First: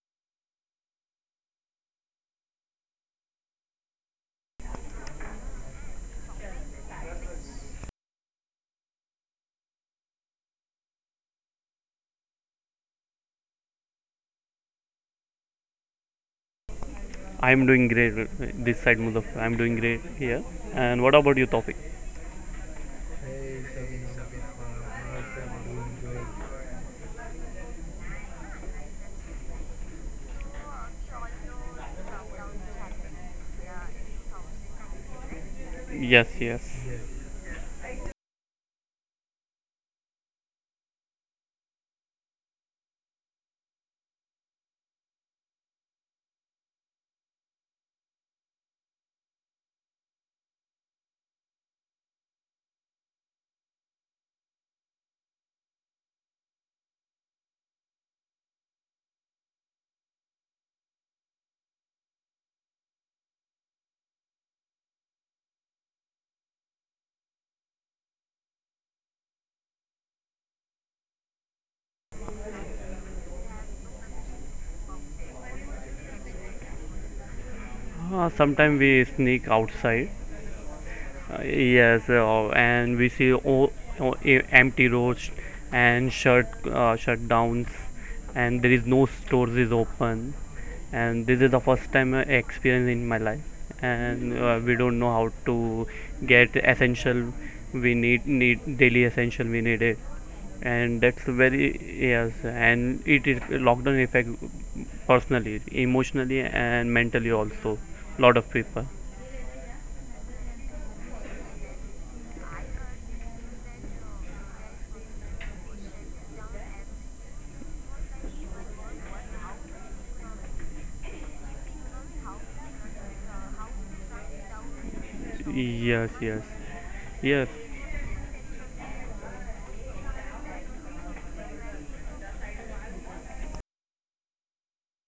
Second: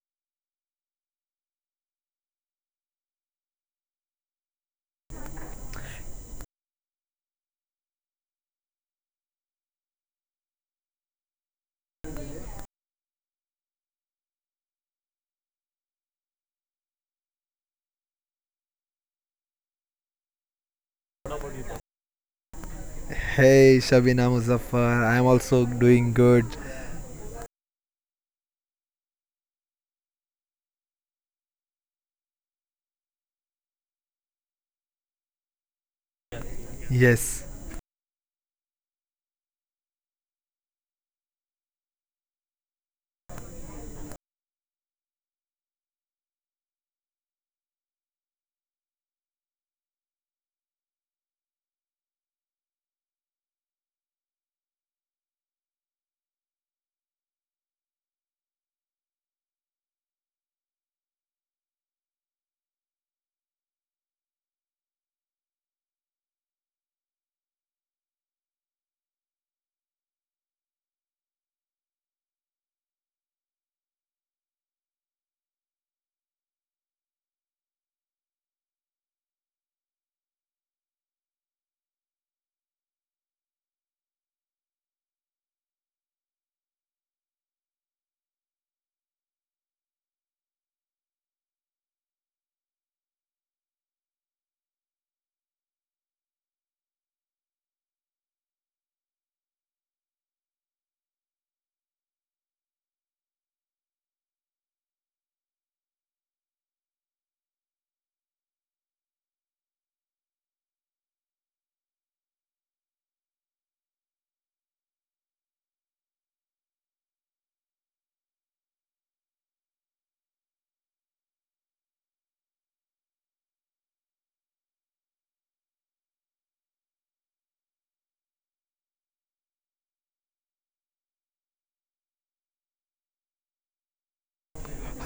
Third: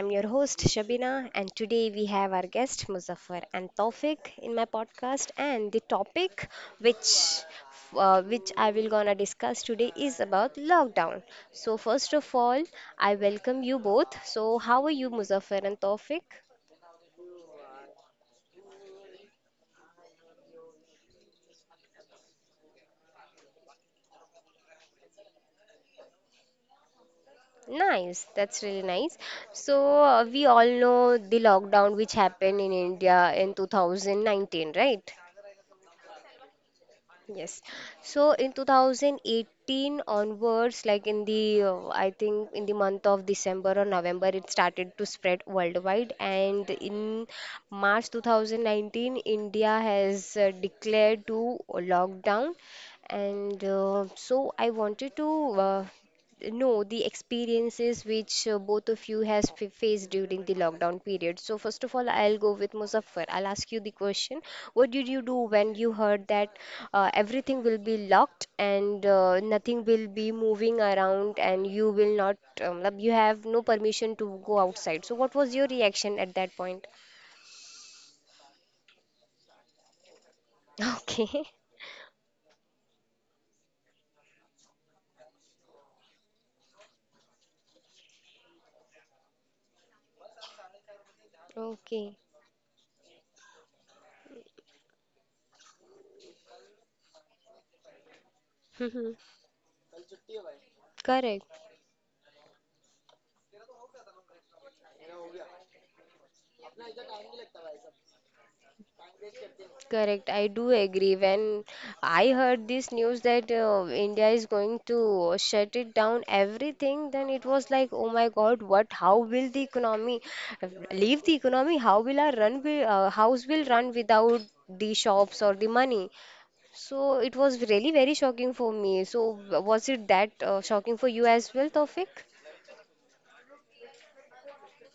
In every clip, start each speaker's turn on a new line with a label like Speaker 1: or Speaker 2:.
Speaker 1: I'm your host, Shabina, and today we have our guest, Muzaffar and Taufik, in my podcast. And the topic which which I will gonna discuss today is about lockdown. So first of all, I welcome you both. So how are you, Muzaffar and Taufik?
Speaker 2: I'm doing great, this side Mudaf. I'm doing great here. And what about you, Tawfiq?
Speaker 3: Hey Shabina Muzaffar, I am also doing good.
Speaker 1: Nice, that's really nice. So we all know the lockdown which happened in India in 2019, right?
Speaker 2: Yes, yes.
Speaker 3: Yes.
Speaker 1: Yes. So in 2018 onwards, like in I think in the month of December or November, it started to spread worldwide. And in March 2019, India has declared to lockdown. And so I wanted to no, the experiences which both of you has f faced during the lockdown period. So first of all, I'll go with Muzaffar. I'll ask you the question. What did you do when you heard that everything will be locked and nothing will be moving around and you will not, you have no permission to go outside. So what was your reaction at that point?
Speaker 2: Sometimes we sneak outside.
Speaker 1: Okay.
Speaker 2: Yes, and we see empty roads and shutdowns, and there is no stores is open, and this is the first time I
Speaker 1: Okay.
Speaker 2: experience in my life, and we don't know how to get essential. We need daily essential. We need it, and that's
Speaker 1: Correct.
Speaker 2: very yes, and it is lockdown effect personally, emotionally, and mentally also. Lot of people.
Speaker 1: Correct, I do agree. When I heard this news that India is going to shut it down everything, then it was like, oh my God, what? How will the economy leave the economy? How will our run will, house will run without the shops or the
Speaker 2: Yes,
Speaker 1: money?
Speaker 2: yes,
Speaker 1: So
Speaker 2: yes.
Speaker 1: it was really very shocking for me. So was it that shocking for you as well, Tofik?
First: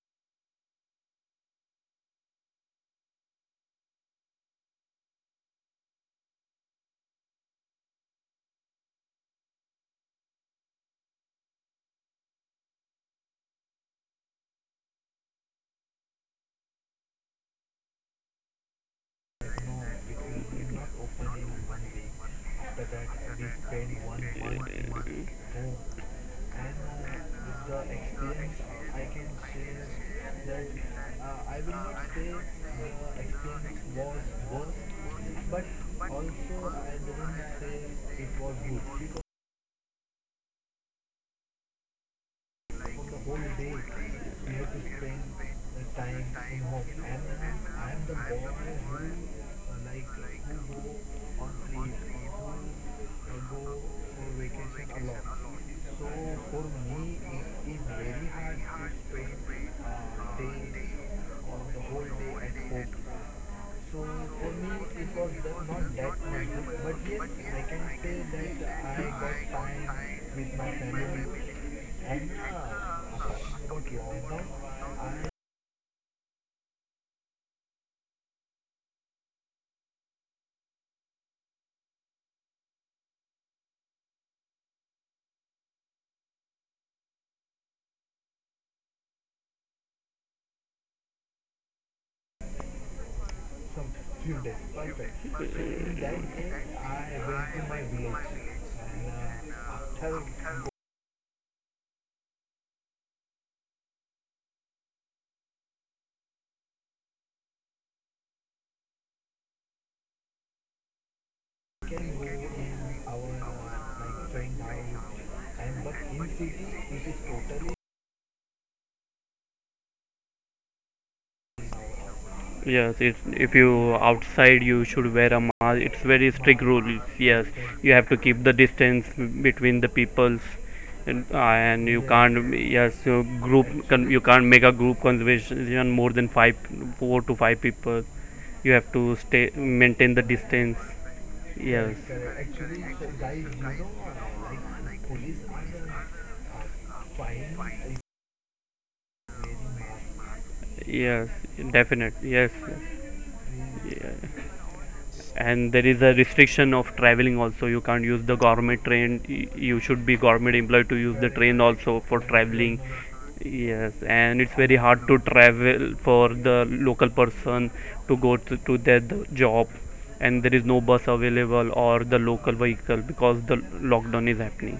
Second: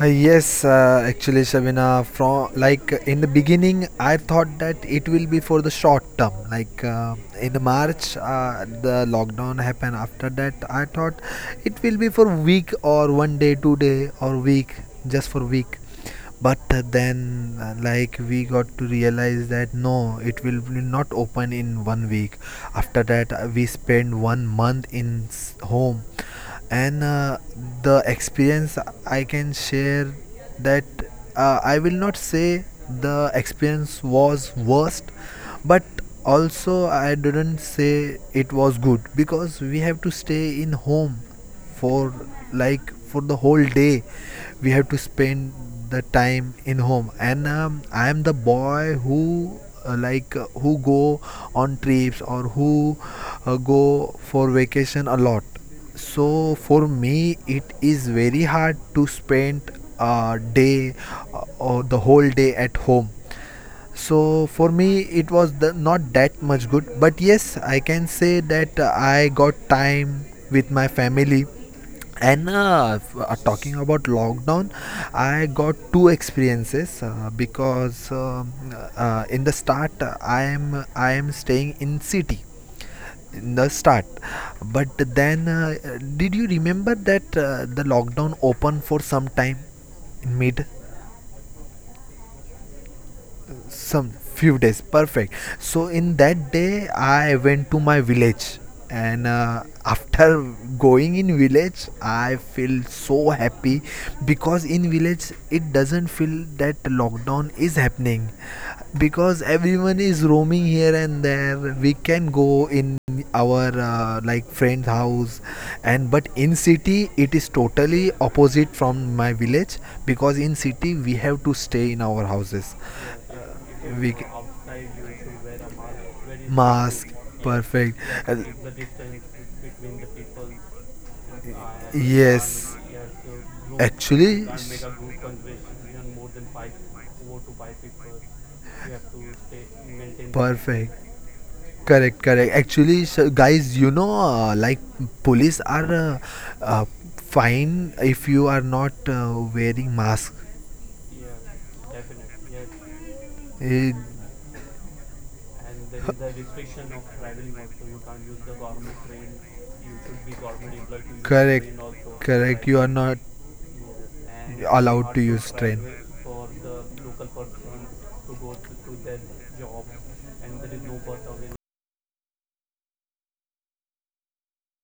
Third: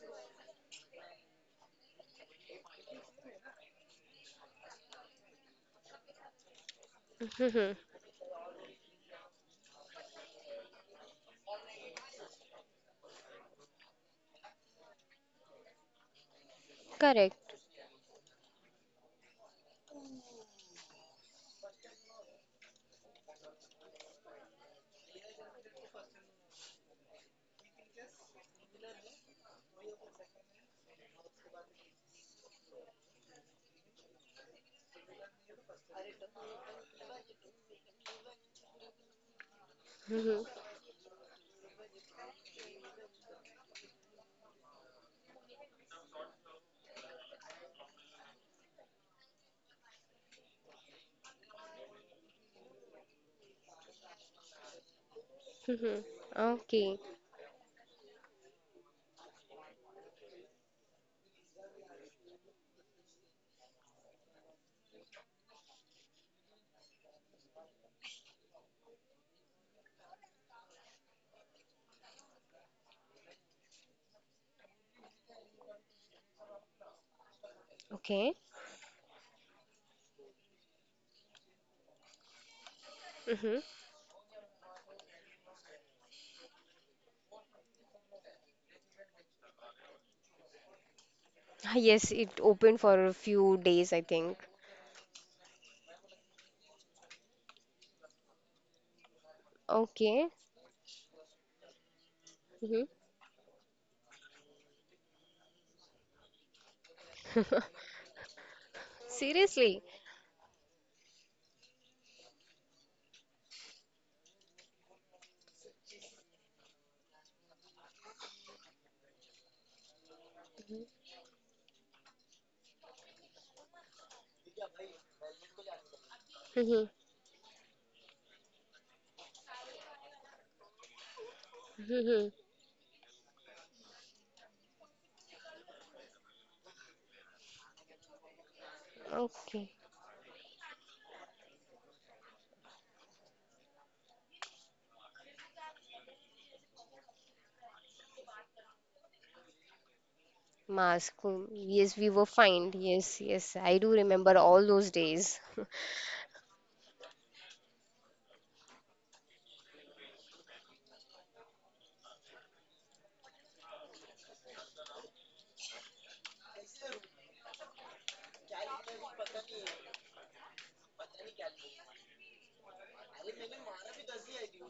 Speaker 3: Yes, actually Shabina, from like in the beginning, I thought that it will be for the short term. Like in March, the lockdown happened. After that, I thought it will be for week or one day, 2 day or week, just for week. But then
Speaker 1: Correct.
Speaker 3: like we got to realize that no, it will be not open in one week. After that we spend one month in home. And the experience I can share that I will not say the experience was worst, but also I didn't say it was good because we have to stay in home for like for the whole day. We have to spend the time in home. And I am the boy who like who go on trips or who go for vacation a lot. So for
Speaker 1: Okay.
Speaker 3: me it is very hard to spend a day or the whole day at home. So for me it was not that much good, but yes, I can say that I got time with my family. And talking about lockdown, I got two experiences because
Speaker 1: Okay.
Speaker 3: in the start I am staying in city.
Speaker 1: Mhm.
Speaker 3: In the start, but then did you remember that the lockdown opened for some time in mid,
Speaker 1: Ah, yes, it opened for a few days, I
Speaker 3: some
Speaker 1: think.
Speaker 3: few days? Perfect. So in that day I went to my village. And
Speaker 1: Okay.
Speaker 3: after going in village I
Speaker 1: Hmm.
Speaker 3: feel so happy, because in village it doesn't feel that lockdown is happening, because
Speaker 1: Seriously.
Speaker 3: everyone is roaming here and there. We can go in our like friend's house. And but in city it is totally opposite from my village, because in city we have to stay in our houses.
Speaker 2: Yes, it's if you
Speaker 3: We
Speaker 2: outside you should wear a mask. It's very strict
Speaker 1: Hmm.
Speaker 3: mask
Speaker 2: rules.
Speaker 3: important.
Speaker 2: Yes,
Speaker 3: Perfect.
Speaker 2: you have
Speaker 3: Yes,
Speaker 2: to keep the distance
Speaker 3: and
Speaker 2: between the peoples, and you
Speaker 1: Hmm.
Speaker 2: can't.
Speaker 3: yes, and,
Speaker 2: Yes,
Speaker 3: yes,
Speaker 2: so you can't make a group conversation more than five, 4 to 5 people. You have to stay
Speaker 1: Okay.
Speaker 2: maintain the distance.
Speaker 3: distance.
Speaker 2: Yes,
Speaker 3: Correct, correct. Actually, so guys, like police are uh, fine if you are not wearing mask.
Speaker 1: Mask.
Speaker 2: yes,
Speaker 1: Mm, yes, we
Speaker 2: definite.
Speaker 1: were
Speaker 2: Yes,
Speaker 1: fined. Yes, yes. I
Speaker 3: Eh,
Speaker 1: do
Speaker 2: yes.
Speaker 1: remember all those days.
Speaker 2: And there is a restriction of traveling also. You can't use the government train. You should be government employed to use the train also for
Speaker 3: You
Speaker 2: traveling.
Speaker 3: are not.
Speaker 2: Yes, and it's very hard to travel for the local person to to their job, and there is no bus available or the local vehicle because the lockdown is happening.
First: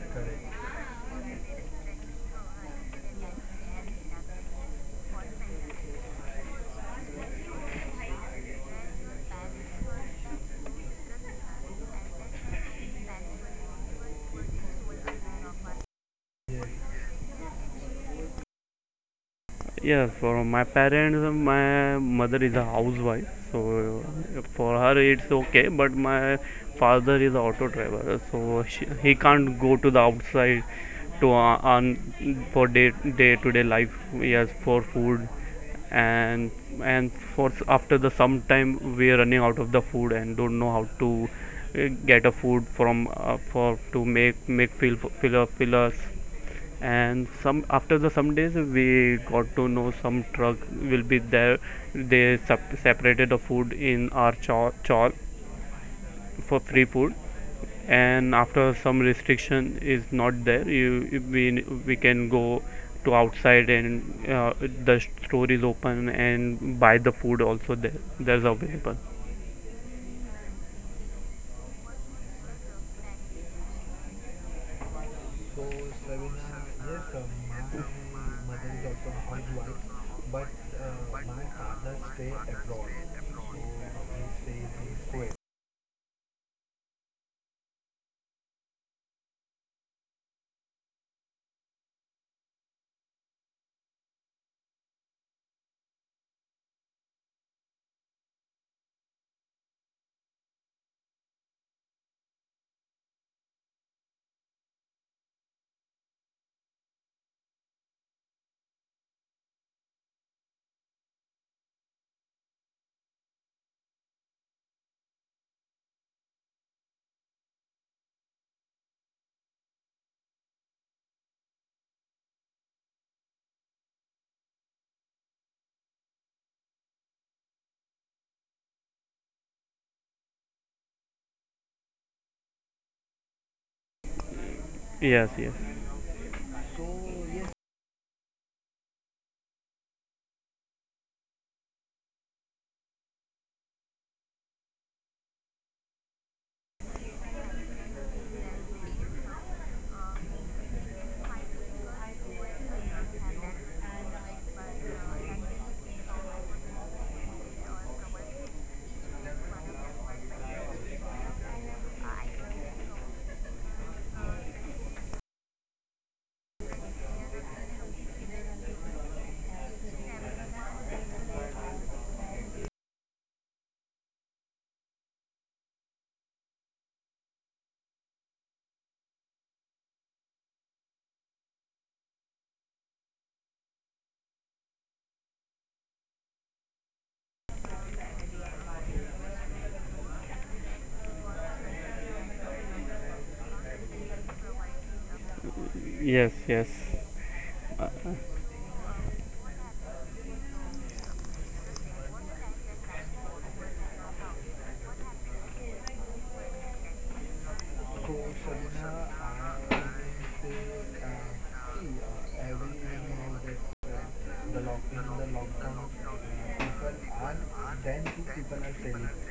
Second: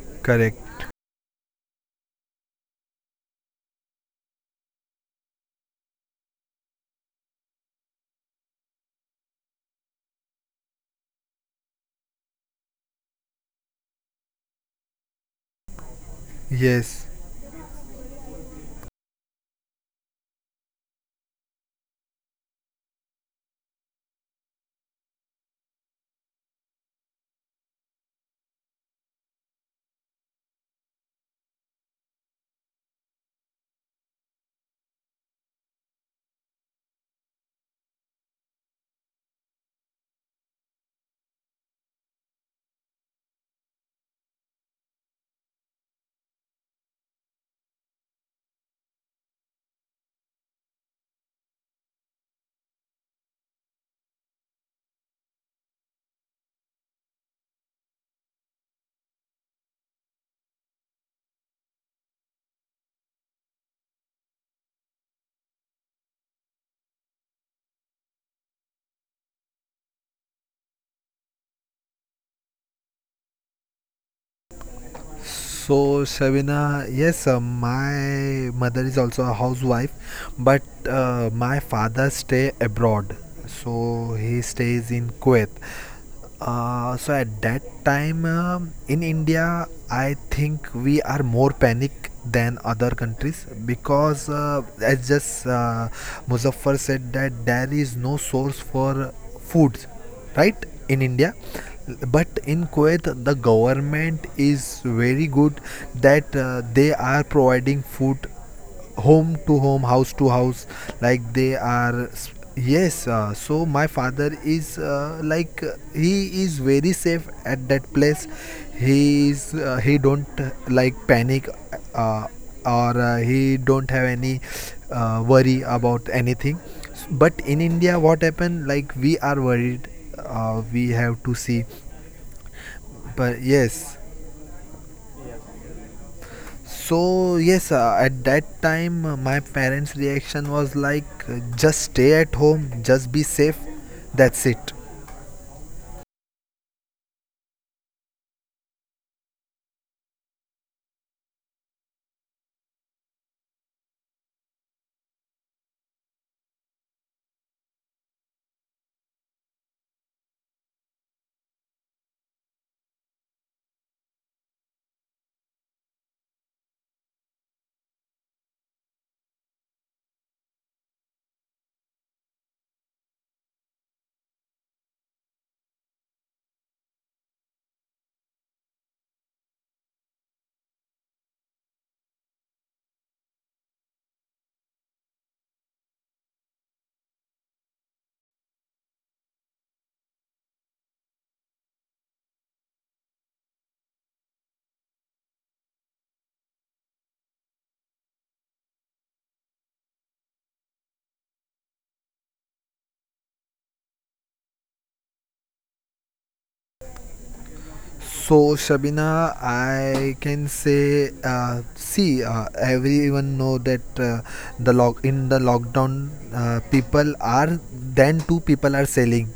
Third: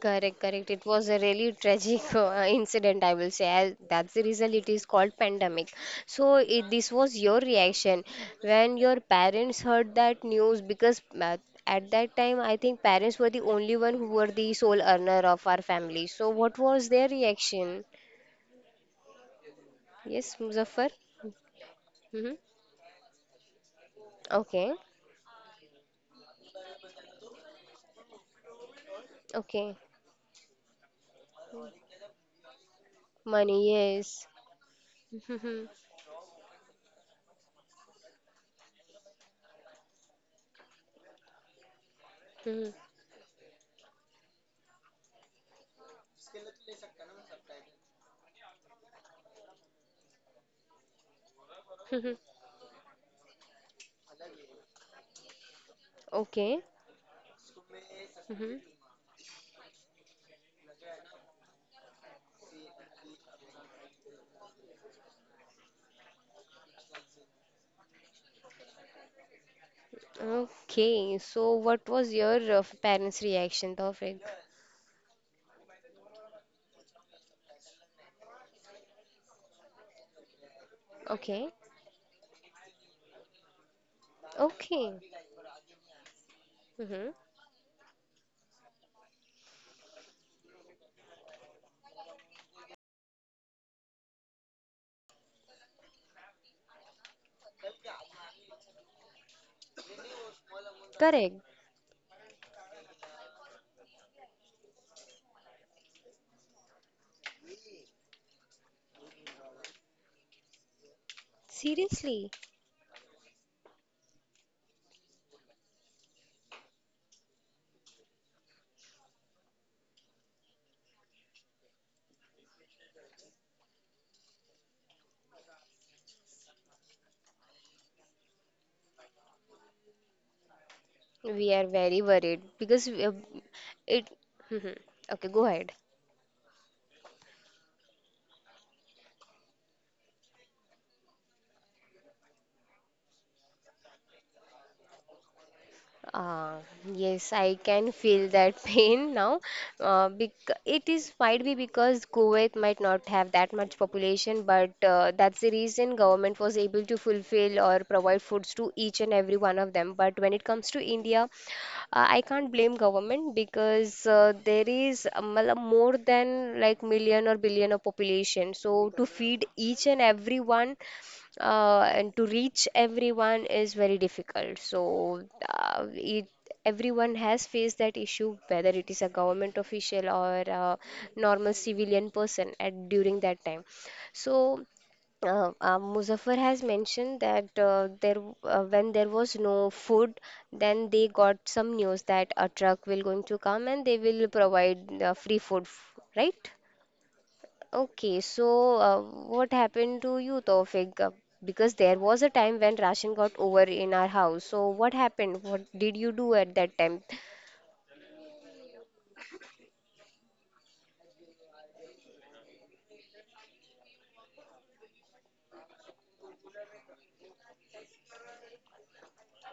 Speaker 1: Correct,
Speaker 3: Correct.
Speaker 1: correct. It was a really tragic incident, I will say. That's the reason it is called pandemic. So this was your reaction when your parents heard that news because at that time I think parents were the only one who were the sole earner of our family. So what was their
Speaker 3: Yes.
Speaker 1: reaction?
Speaker 2: Yeah,
Speaker 1: Yes,
Speaker 2: for my
Speaker 1: Muzaffar?
Speaker 2: parents, my
Speaker 1: Mm-hmm.
Speaker 2: mother is a housewife, so
Speaker 1: Okay,
Speaker 2: for her it's okay. But my father is an auto driver, so he can't
Speaker 1: okay.
Speaker 2: go to the outside to earn for day to day
Speaker 1: Money,
Speaker 2: life.
Speaker 1: yes.
Speaker 2: Yes, for food, and for after the sometime we are running out of the food and don't know how to get a
Speaker 1: Mm-hmm.
Speaker 2: food
Speaker 1: Mm-hmm.
Speaker 2: from for to make fill us. And some after the some days we got to know some truck will be there. They separated the food in our chawl
Speaker 1: Okay.
Speaker 2: for free food. And
Speaker 1: Mm-hmm.
Speaker 2: after some restriction is not there, you we can go to outside, and the store is open and buy the food also there. There's available.
Speaker 1: Okay, so what was your parents' reaction, Tawfiq?
Speaker 3: So, Shavina, yes, my mother is also a housewife, but
Speaker 1: Okay,
Speaker 3: my father stay abroad. So he
Speaker 1: okay,
Speaker 3: stays in Kuwait.
Speaker 1: mm-hmm.
Speaker 3: So at that time, in India, I think we are more panic than other countries, because as just Muzaffar said, that there is no source for foods, right? In
Speaker 1: Correct.
Speaker 3: India. But in Kuwait, the government is very good, that they are providing food home to home, house to house, like they are.
Speaker 1: Seriously,
Speaker 3: Yes. So my father is like he is very safe at that place. He is he don't like panic, uh, or he don't have any worry about anything. But in India what happened, like we are worried. We have to
Speaker 1: we are
Speaker 3: see,
Speaker 1: very worried because
Speaker 3: but
Speaker 1: it.
Speaker 3: yes.
Speaker 1: Mhm. Okay,
Speaker 2: Yes,
Speaker 1: go
Speaker 2: yes,
Speaker 1: ahead.
Speaker 3: So yes, at that time my parents reaction was like, just stay at home, just be safe. That's it.
Speaker 1: Ah, yes, I can feel that pain now. Bec it is might be because Kuwait might not have that much population, but that's the reason government was able to fulfill or provide foods to each and every one of them. But when it comes to India, I can't blame government because there is more than like million or billion of population. So to feed each and everyone and to reach everyone is very difficult. So it everyone has faced that issue whether it is a government official or a normal civilian person at during that time, so Muzaffar has mentioned that there when there was no food, then they got some news that a truck will going to come and they will provide free food, right?
Speaker 2: yes, yes.
Speaker 1: Okay, so what happened to you, Tawfiq? Because there was a time when ration got over in our house. So what happened? What did you do at that time?
Speaker 3: So, Shabina, I can say, see, everyone know that the lock in the lockdown, people are then two people are selling.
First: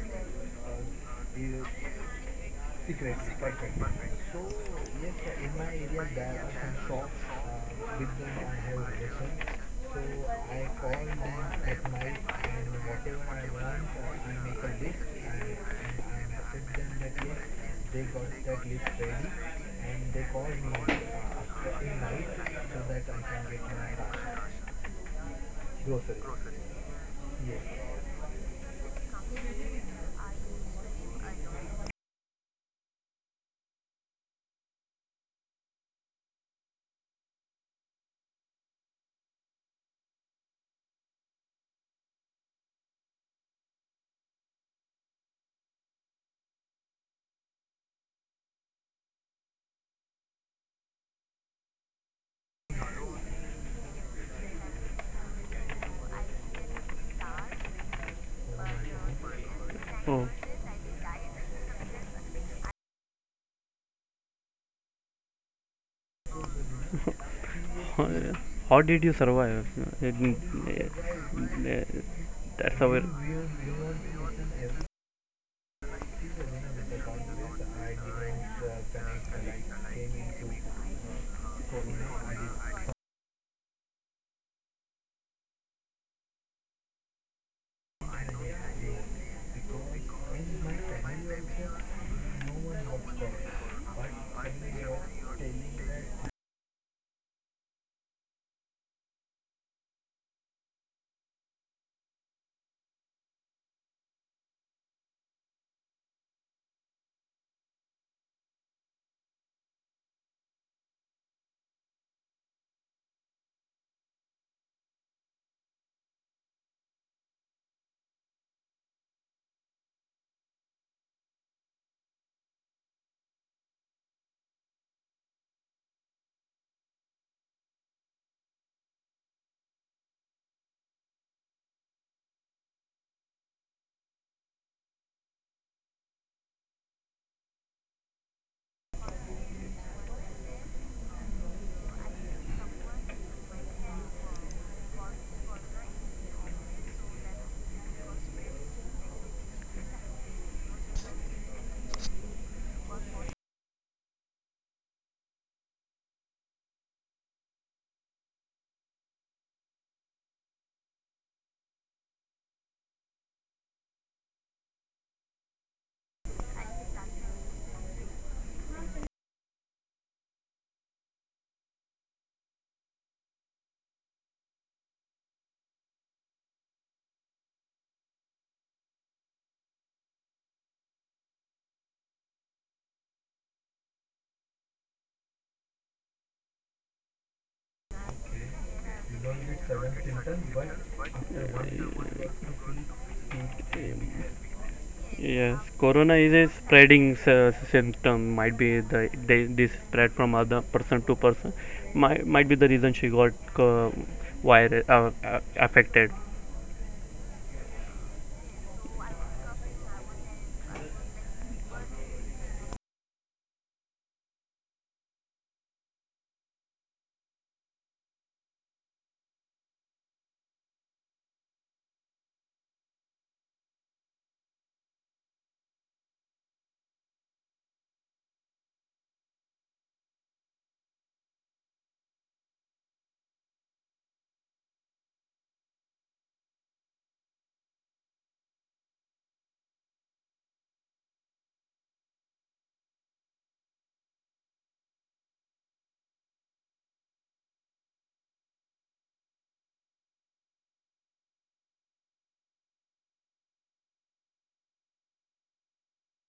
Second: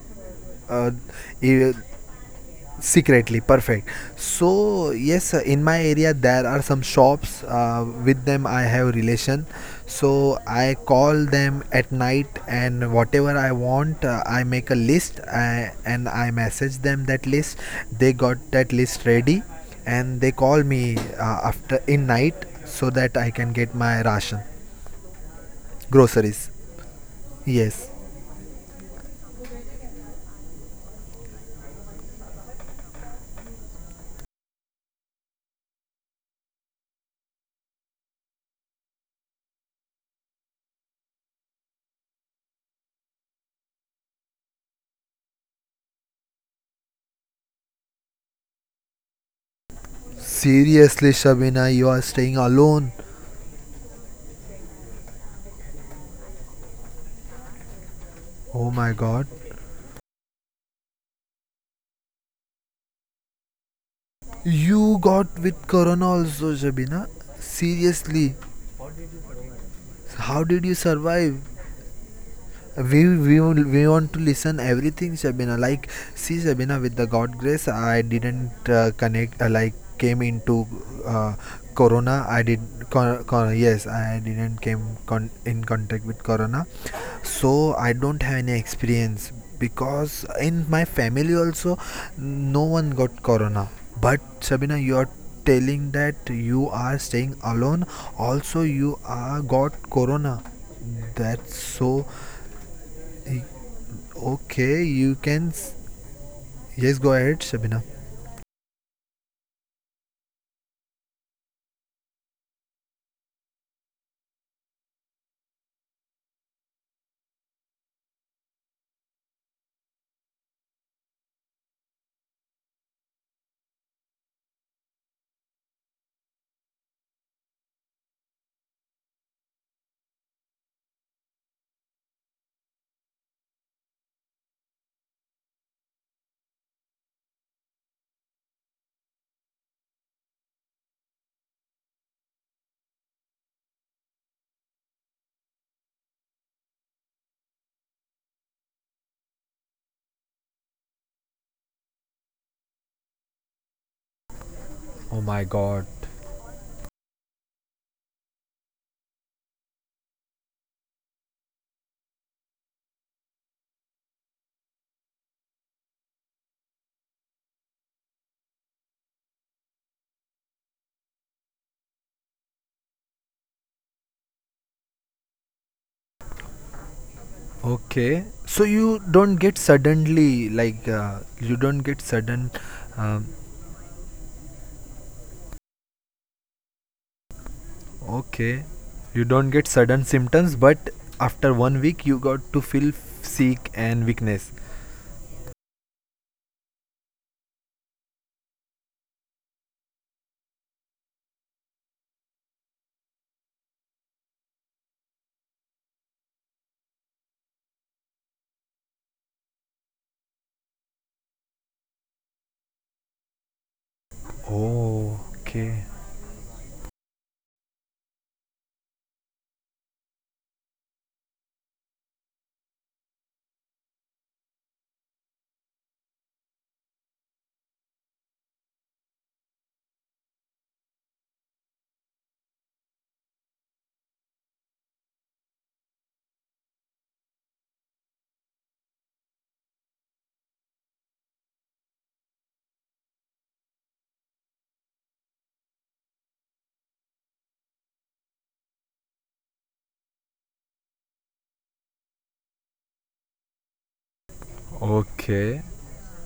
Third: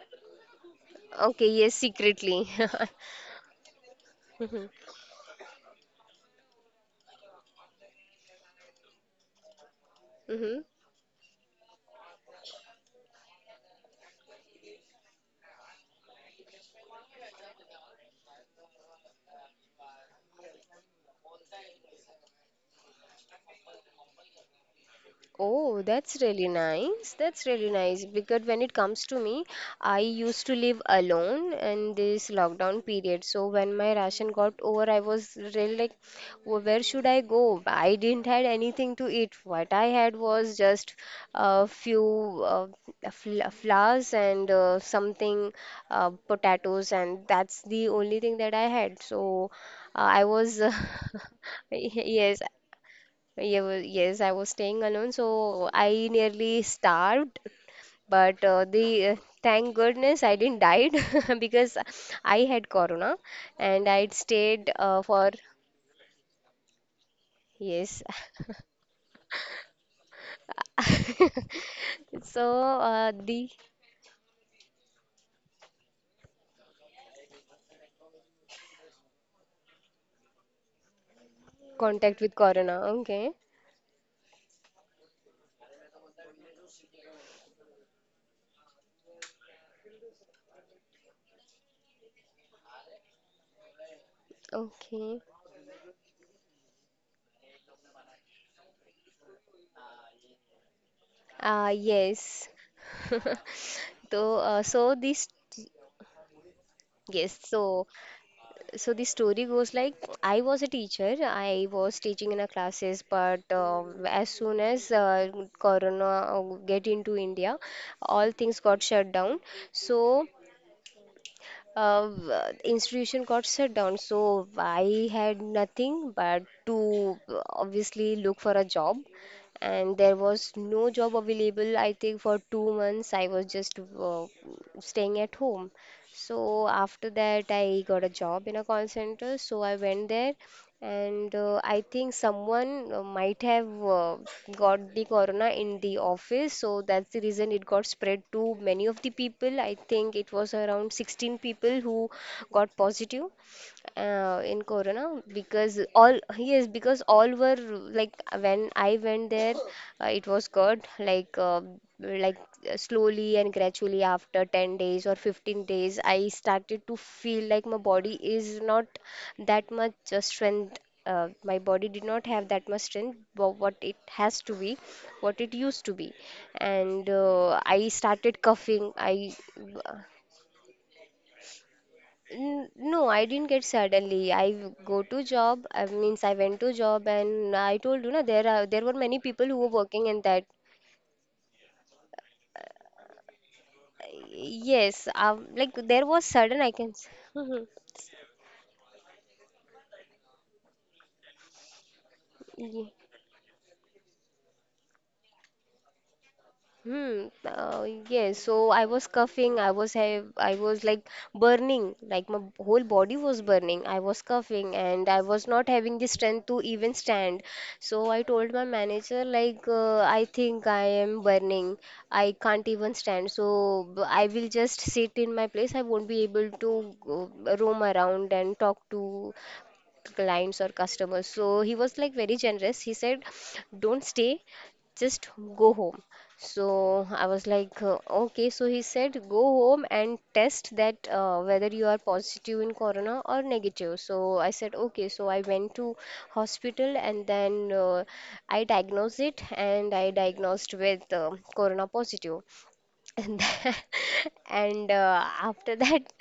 Speaker 3: Uh,
Speaker 1: Okay,
Speaker 3: e-
Speaker 1: yes, secretly.
Speaker 3: secretly. Perfect.
Speaker 1: Hmm.
Speaker 3: So yes, in my area there are some shops with them I have relation. So
Speaker 1: Hmm.
Speaker 3: I call them at night and whatever I want, I make a list. And I message them that list. They got that list ready, and they call me after in night, so that I can get my ration.
Speaker 1: Oh, that's really
Speaker 3: Groceries.
Speaker 1: nice. That's really
Speaker 3: Yes.
Speaker 1: nice. Because when it comes to me, I used to live alone in this lockdown period. So when my ration got over, I was really like, "Wh- where should I go? I didn't had anything to eat. What I had was just a few uh, fl flowers and something, potatoes, and that's the only thing that I had. So uh, I was,
Speaker 3: Seriously, Shabina, you are
Speaker 1: yes,
Speaker 3: staying alone?
Speaker 1: yeah, well, yes, I was staying alone, so I nearly starved. But
Speaker 3: Oh
Speaker 1: the
Speaker 3: my god.
Speaker 1: thank goodness
Speaker 2: Oh,
Speaker 1: I didn't died because I had corona and I'd stayed
Speaker 3: You
Speaker 1: for
Speaker 3: got with corona also, Shabina?
Speaker 1: yes.
Speaker 3: Seriously,
Speaker 2: how did you survive?
Speaker 3: how did you survive?
Speaker 1: So
Speaker 2: that's our.
Speaker 3: We, we
Speaker 1: the
Speaker 3: will- we want to listen everything, Shabina, like, see, Shabina, with the God grace I didn't connect like came into uh,
Speaker 1: contact
Speaker 3: corona.
Speaker 1: with
Speaker 3: I did
Speaker 1: corona.
Speaker 3: cor
Speaker 1: Okay,
Speaker 3: cor yes, I didn't came in contact with corona. So I don't have any experience, because in my family also no one got corona. But Shabina, you are
Speaker 1: okay.
Speaker 3: telling that you are staying alone, also you are got corona. That's so.
Speaker 1: Yes. So
Speaker 3: Okay,
Speaker 1: so
Speaker 3: you
Speaker 1: this
Speaker 3: can. Yes, go ahead,
Speaker 1: yes.
Speaker 3: Shabina.
Speaker 1: So so the story goes like I was a teacher. I was teaching in a classes, but as soon as Corona get into India, all things got shut down. So uh, institution got shut down. So I had nothing but to obviously look for a job. And there was no job available, I think, for 2 months. I was just staying at home. So after that, I got a job in a call center. So I went there and I think someone might have got the corona in the office, so that's the reason it got spread to many of the people. I think it was around 16 people who got positive in Corona
Speaker 3: Oh my
Speaker 1: because
Speaker 3: god.
Speaker 1: all yes because all were like when I went there it was good like slowly and gradually after 10 days or 15 days I started to feel like my body is not that much strength, my body did not have that much strength what it has to be, what it used to be, and I
Speaker 3: Okay,
Speaker 1: started
Speaker 3: so
Speaker 1: coughing.
Speaker 3: you
Speaker 1: I
Speaker 3: don't get suddenly, like you don't get sudden.
Speaker 1: N- no, I
Speaker 3: Um,
Speaker 1: didn't get suddenly. Go to job. I means I went to job, and I told you na there are
Speaker 3: okay,
Speaker 1: there were many
Speaker 3: you
Speaker 1: people
Speaker 3: don't
Speaker 1: who
Speaker 3: get
Speaker 1: were working
Speaker 3: sudden
Speaker 1: in that.
Speaker 3: symptoms, but after one week you got to feel sick and weakness.
Speaker 1: Yes,
Speaker 2: Yes,
Speaker 1: like there
Speaker 2: corona
Speaker 1: was
Speaker 2: is a
Speaker 1: sudden.
Speaker 2: symptom. Might be the they, this spread from other person to person. Might be the reason she got uh, virus affected.
Speaker 1: Hmm. Yes. So I was coughing. I was have. I was like burning. Like my whole body was burning. I was coughing, and I
Speaker 3: Oh,
Speaker 1: was not
Speaker 3: okay.
Speaker 1: having the strength to even stand. So I told my manager, like, I think I am burning. I can't even stand. So I will just sit in my place. I won't be able to roam around and talk to clients or customers. So he was like very generous. He said, don't stay, just go home. So I was like, okay. So he said, go home and test that whether you are positive in corona or negative. So I said, okay. So I went to hospital and then I diagnosed it and I diagnosed with corona positive. And then, and
Speaker 3: Okay.
Speaker 1: after that,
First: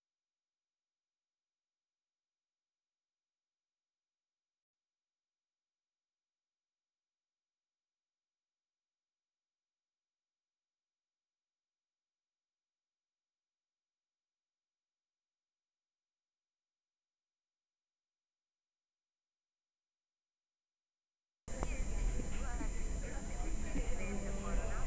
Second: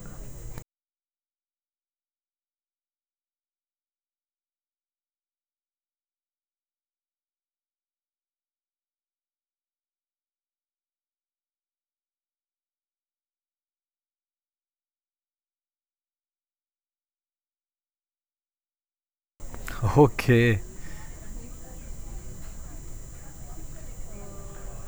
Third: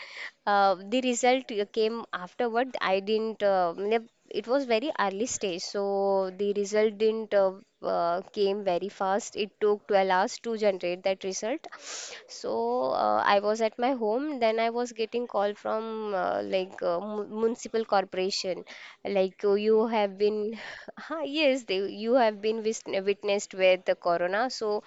Speaker 1: the result came afterward. I didn't. Ne- it was very early stage, so the result didn't came very fast. It took 12 hours to generate that result. So I was at my home. Then I was getting call from municipal corporation, like "Oh, you have been,
Speaker 3: Okay.
Speaker 1: yes, they, you have been witnessed with the corona. So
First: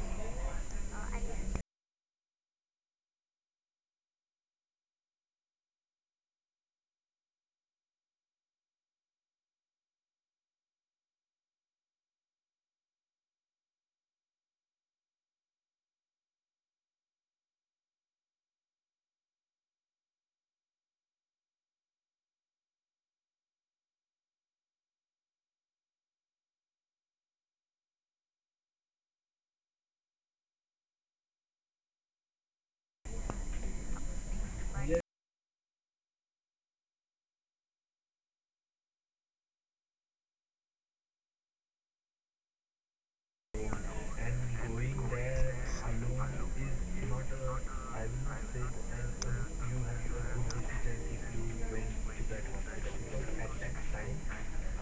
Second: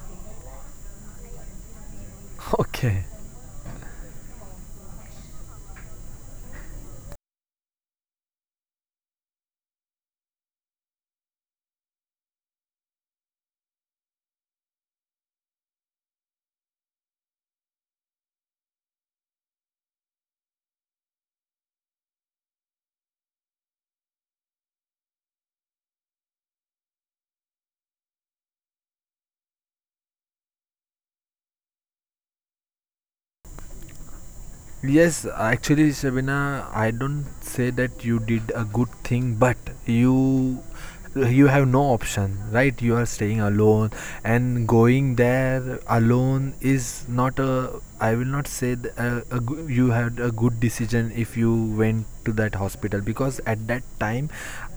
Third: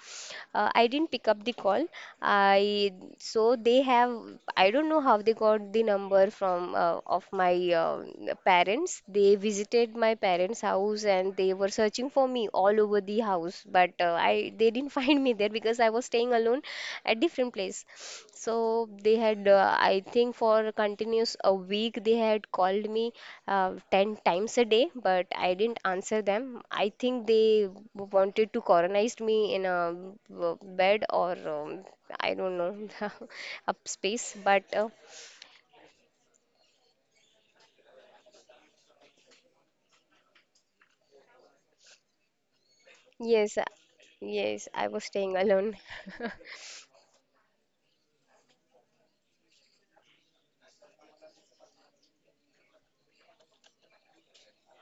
Speaker 1: I didn't pick up the call. I
Speaker 3: Okay.
Speaker 1: so they have. I don't know how they got the number from of my parents. They visited my parents' house and they were searching for me all over the house, but I they didn't find me there because I was staying alone at different place. So they had, I think, for continuous a week, they had called me 10 times a day, but I didn't answer them. I think they wanted to colonize me in a bed or I don't know a space, but
Speaker 3: Yes, actually, Shabina, I don't say that you did a good thing, but you you have no option, right? You are staying
Speaker 1: yes,
Speaker 3: alone,
Speaker 1: yes,
Speaker 3: and
Speaker 1: I was
Speaker 3: going
Speaker 1: staying alone.
Speaker 3: there alone is not a. I will not say you had a good decision if you went to that hospital, because at that time,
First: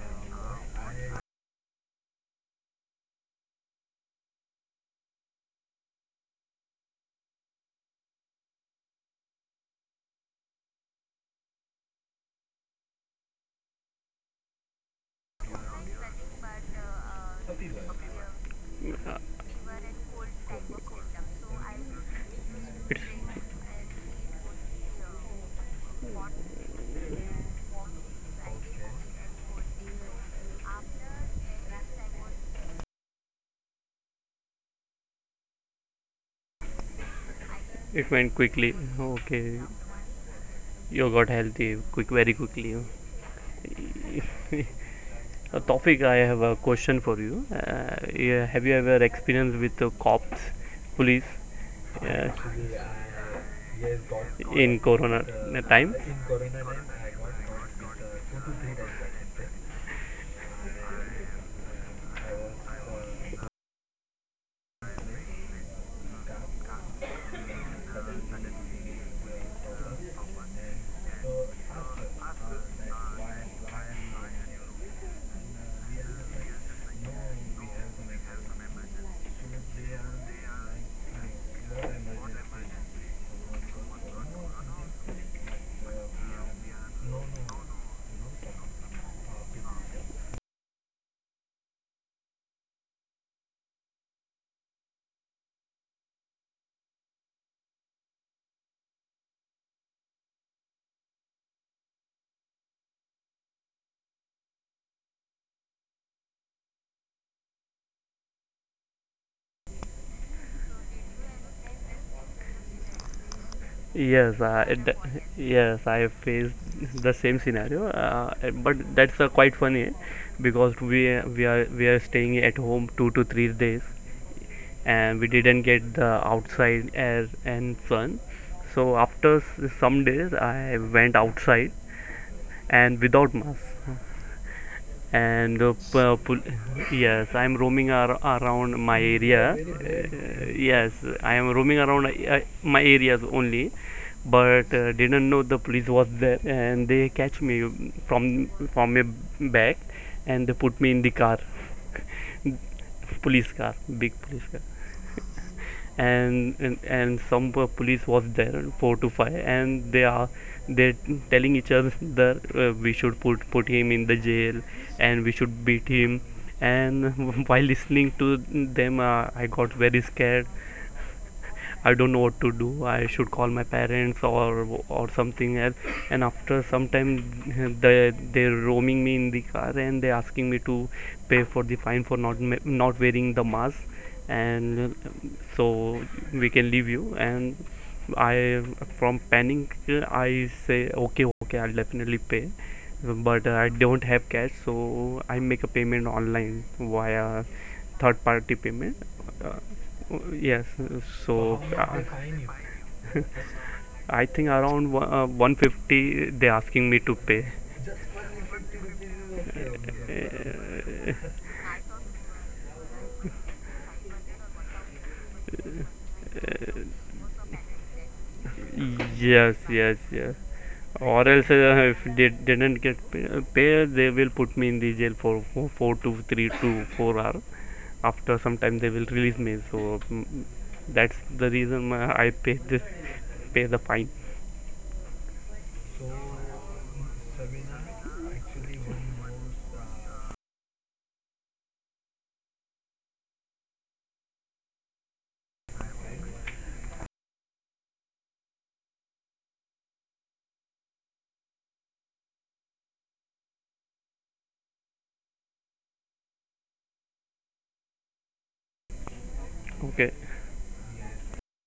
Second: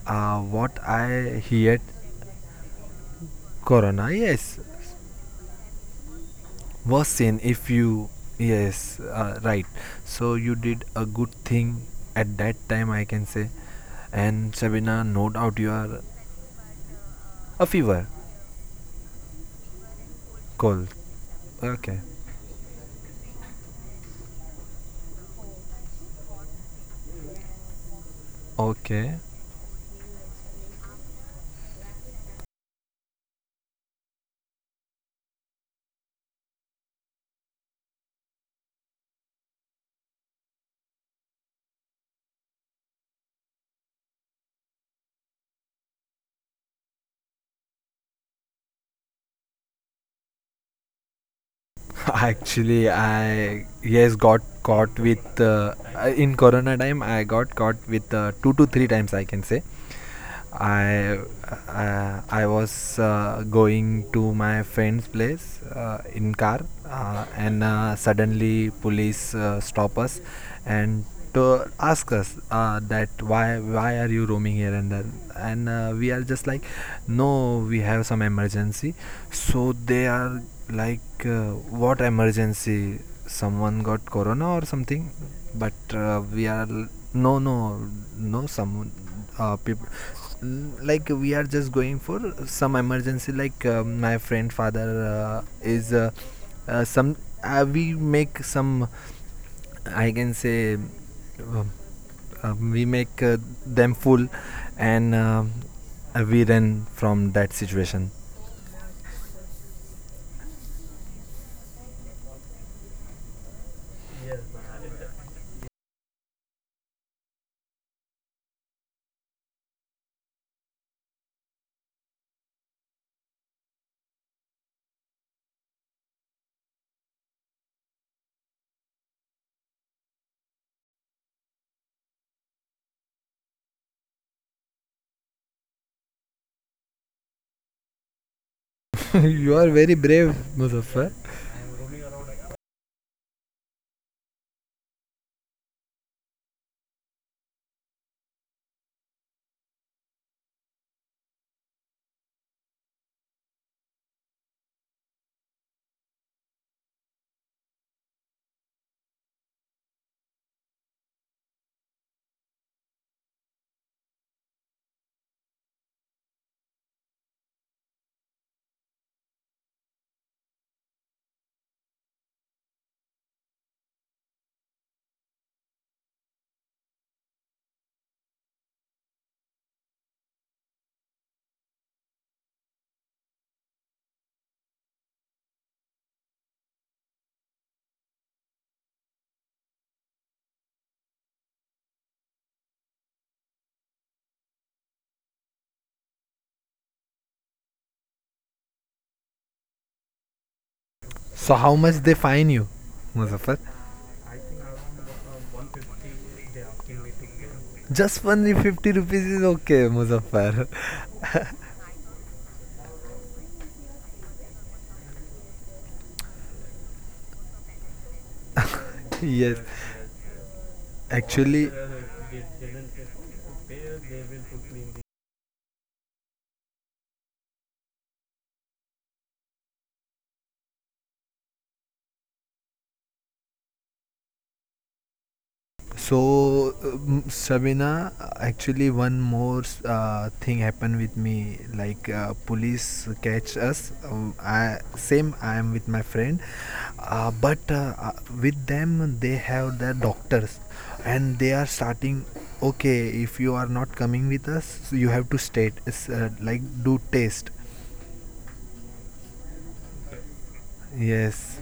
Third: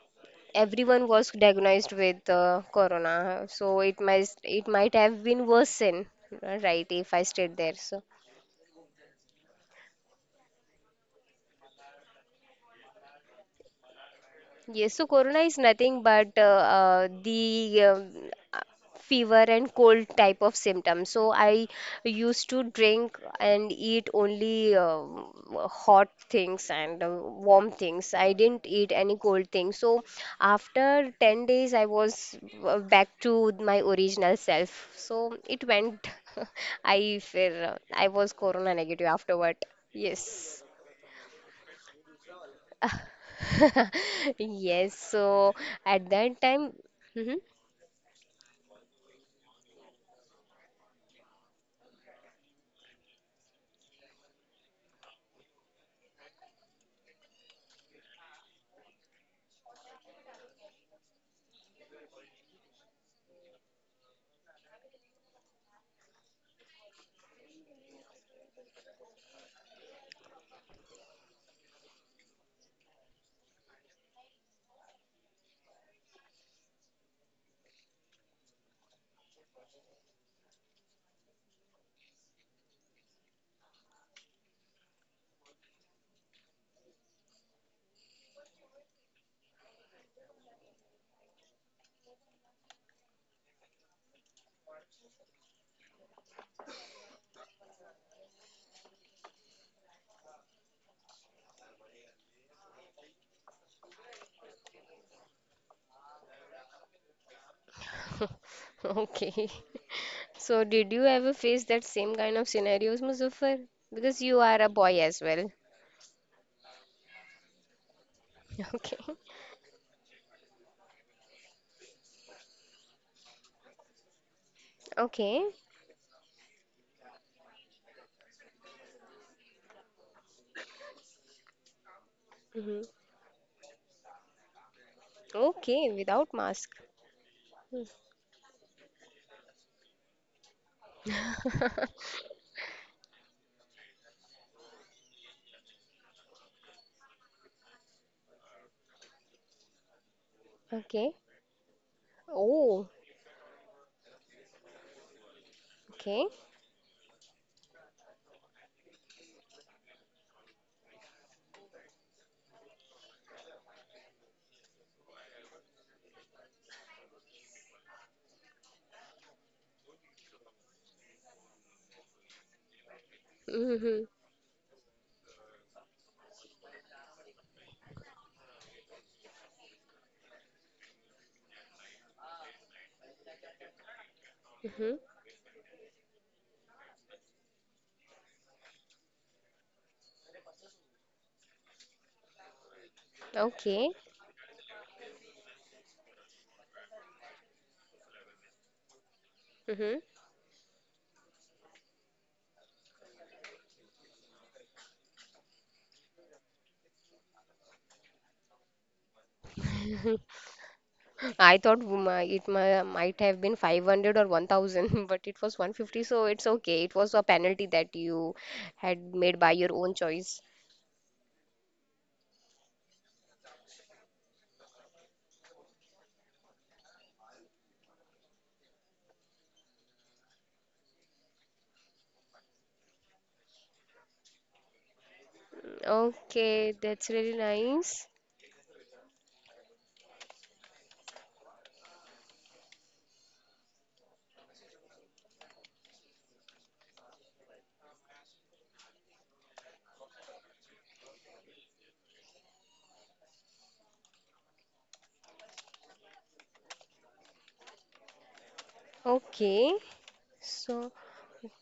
Speaker 3: what
Speaker 1: Everyone was
Speaker 3: I heard,
Speaker 1: diagnosed with corona, so
Speaker 3: corona. Yes,
Speaker 1: it might have been worsen, right,
Speaker 3: was
Speaker 1: if I
Speaker 3: seen
Speaker 1: stayed
Speaker 3: if
Speaker 1: there. So
Speaker 3: you. Yes, right, so you did a good thing at that time, I can say. And Sabina,
Speaker 1: yes, so
Speaker 3: no
Speaker 1: corona
Speaker 3: doubt
Speaker 1: is
Speaker 3: you are
Speaker 1: nothing but
Speaker 3: a
Speaker 1: the
Speaker 3: fever
Speaker 1: uh, fever and cold type of
Speaker 3: cold.
Speaker 1: symptoms. So I
Speaker 3: Okay.
Speaker 1: used to
Speaker 2: It's
Speaker 1: drink and eat only hot things and warm things. I didn't eat
Speaker 3: Okay.
Speaker 1: any cold things. So after 10 days, I was back to my original self. So it went. I feel I
Speaker 2: it
Speaker 1: was
Speaker 2: went
Speaker 1: corona
Speaker 2: quickly.
Speaker 1: negative afterward.
Speaker 2: Okay,
Speaker 1: Yes.
Speaker 2: you got healthy quick, very quickly.
Speaker 1: Yes, so
Speaker 2: Tofik,
Speaker 1: at
Speaker 2: I
Speaker 1: that
Speaker 2: have a
Speaker 1: time,
Speaker 2: question for
Speaker 1: mhm.
Speaker 2: you. Yeah, have you ever experienced with the cops, police, I uh,
Speaker 3: Actually, I yes got
Speaker 2: caught in
Speaker 3: caught
Speaker 2: corona
Speaker 3: with
Speaker 2: the time?
Speaker 3: in Corona time. I got caught with two to three times, I can say. I I was going to my friend's place in car, and suddenly police stop us and to ask us that why are you roaming here and then, and we are just like, no we have some emergency. So they are like, what emergency, someone got corona or something? But we are no, no, no, some people, like we are just going for some emergency, like my friend father is some. We make some, I can say, we make them full, and we run from that situation.
Speaker 1: Okay. So did you ever face that same kind of scenarios, Muzaffar? Because you
Speaker 2: Yes,
Speaker 1: are a
Speaker 2: uh, it,
Speaker 1: boy as well.
Speaker 2: yes, I have faced the same scenario,
Speaker 1: Okay.
Speaker 2: but that's quite funny because we are staying at home 2 to 3 days, and we
Speaker 1: Okay.
Speaker 2: didn't get the outside air and sun. So after some days, I went outside
Speaker 1: Hmm.
Speaker 2: and without mask and
Speaker 1: Okay, without mask.
Speaker 2: yes, I am
Speaker 1: Mm.
Speaker 2: roaming around my area,
Speaker 3: You are very brave,
Speaker 2: yes,
Speaker 3: Muzaffar.
Speaker 2: I am roaming around my areas only. But didn't know the police was there, and they catch me from my back, and they put me in
Speaker 1: Okay.
Speaker 2: the car.
Speaker 1: Oh,
Speaker 2: police car, big police car.
Speaker 1: okay.
Speaker 2: And and some police was there, 4 to 5, and they are they telling each other that we should put him in the jail and we should beat him. And while listening to them, I got very scared. I don't know what to do. I should call my
Speaker 1: Mm-hmm.
Speaker 2: parents or something else. And after some time, they're roaming me in the car, and they're asking me to pay for the fine for not wearing the mask.
Speaker 1: Mm-hmm.
Speaker 2: And so we can leave you, and I, from panic, I say, okay, okay, I'll definitely pay. But I
Speaker 1: Okay.
Speaker 2: don't have cash, so I make a payment online via third party payment, uh,
Speaker 1: Mm-hmm.
Speaker 2: yes. So
Speaker 3: So how much they fine you, Muzaffar?
Speaker 2: I think around 150 they asking me to pay.
Speaker 3: Just only 50 rupees is okay, Muzaffar.
Speaker 2: Okay,
Speaker 1: I thought it might have been 500 or 1000, but it was 150, so it's
Speaker 2: Abdullah.
Speaker 1: okay. It was a penalty that you had made by
Speaker 2: Yes,
Speaker 3: yes.
Speaker 1: your own
Speaker 2: yes, yes.
Speaker 1: choice.
Speaker 2: Or else,
Speaker 3: Actually,
Speaker 2: if they didn't get pay, they will put me in the jail for 4 to 3 to 4 hours. After some time, they will release me. So that's the reason why pay the fine.
Speaker 3: So,
Speaker 1: Okay, that's really nice.
Speaker 3: Sabina, actually, one more thing happened with me. Like police catch us. I same. I am with my friend, but with them they have their doctors, and they are starting. Okay, if you are not coming with us, you have to state like do test.
Speaker 1: Okay,
Speaker 2: Okay.
Speaker 1: so
Speaker 3: Yes.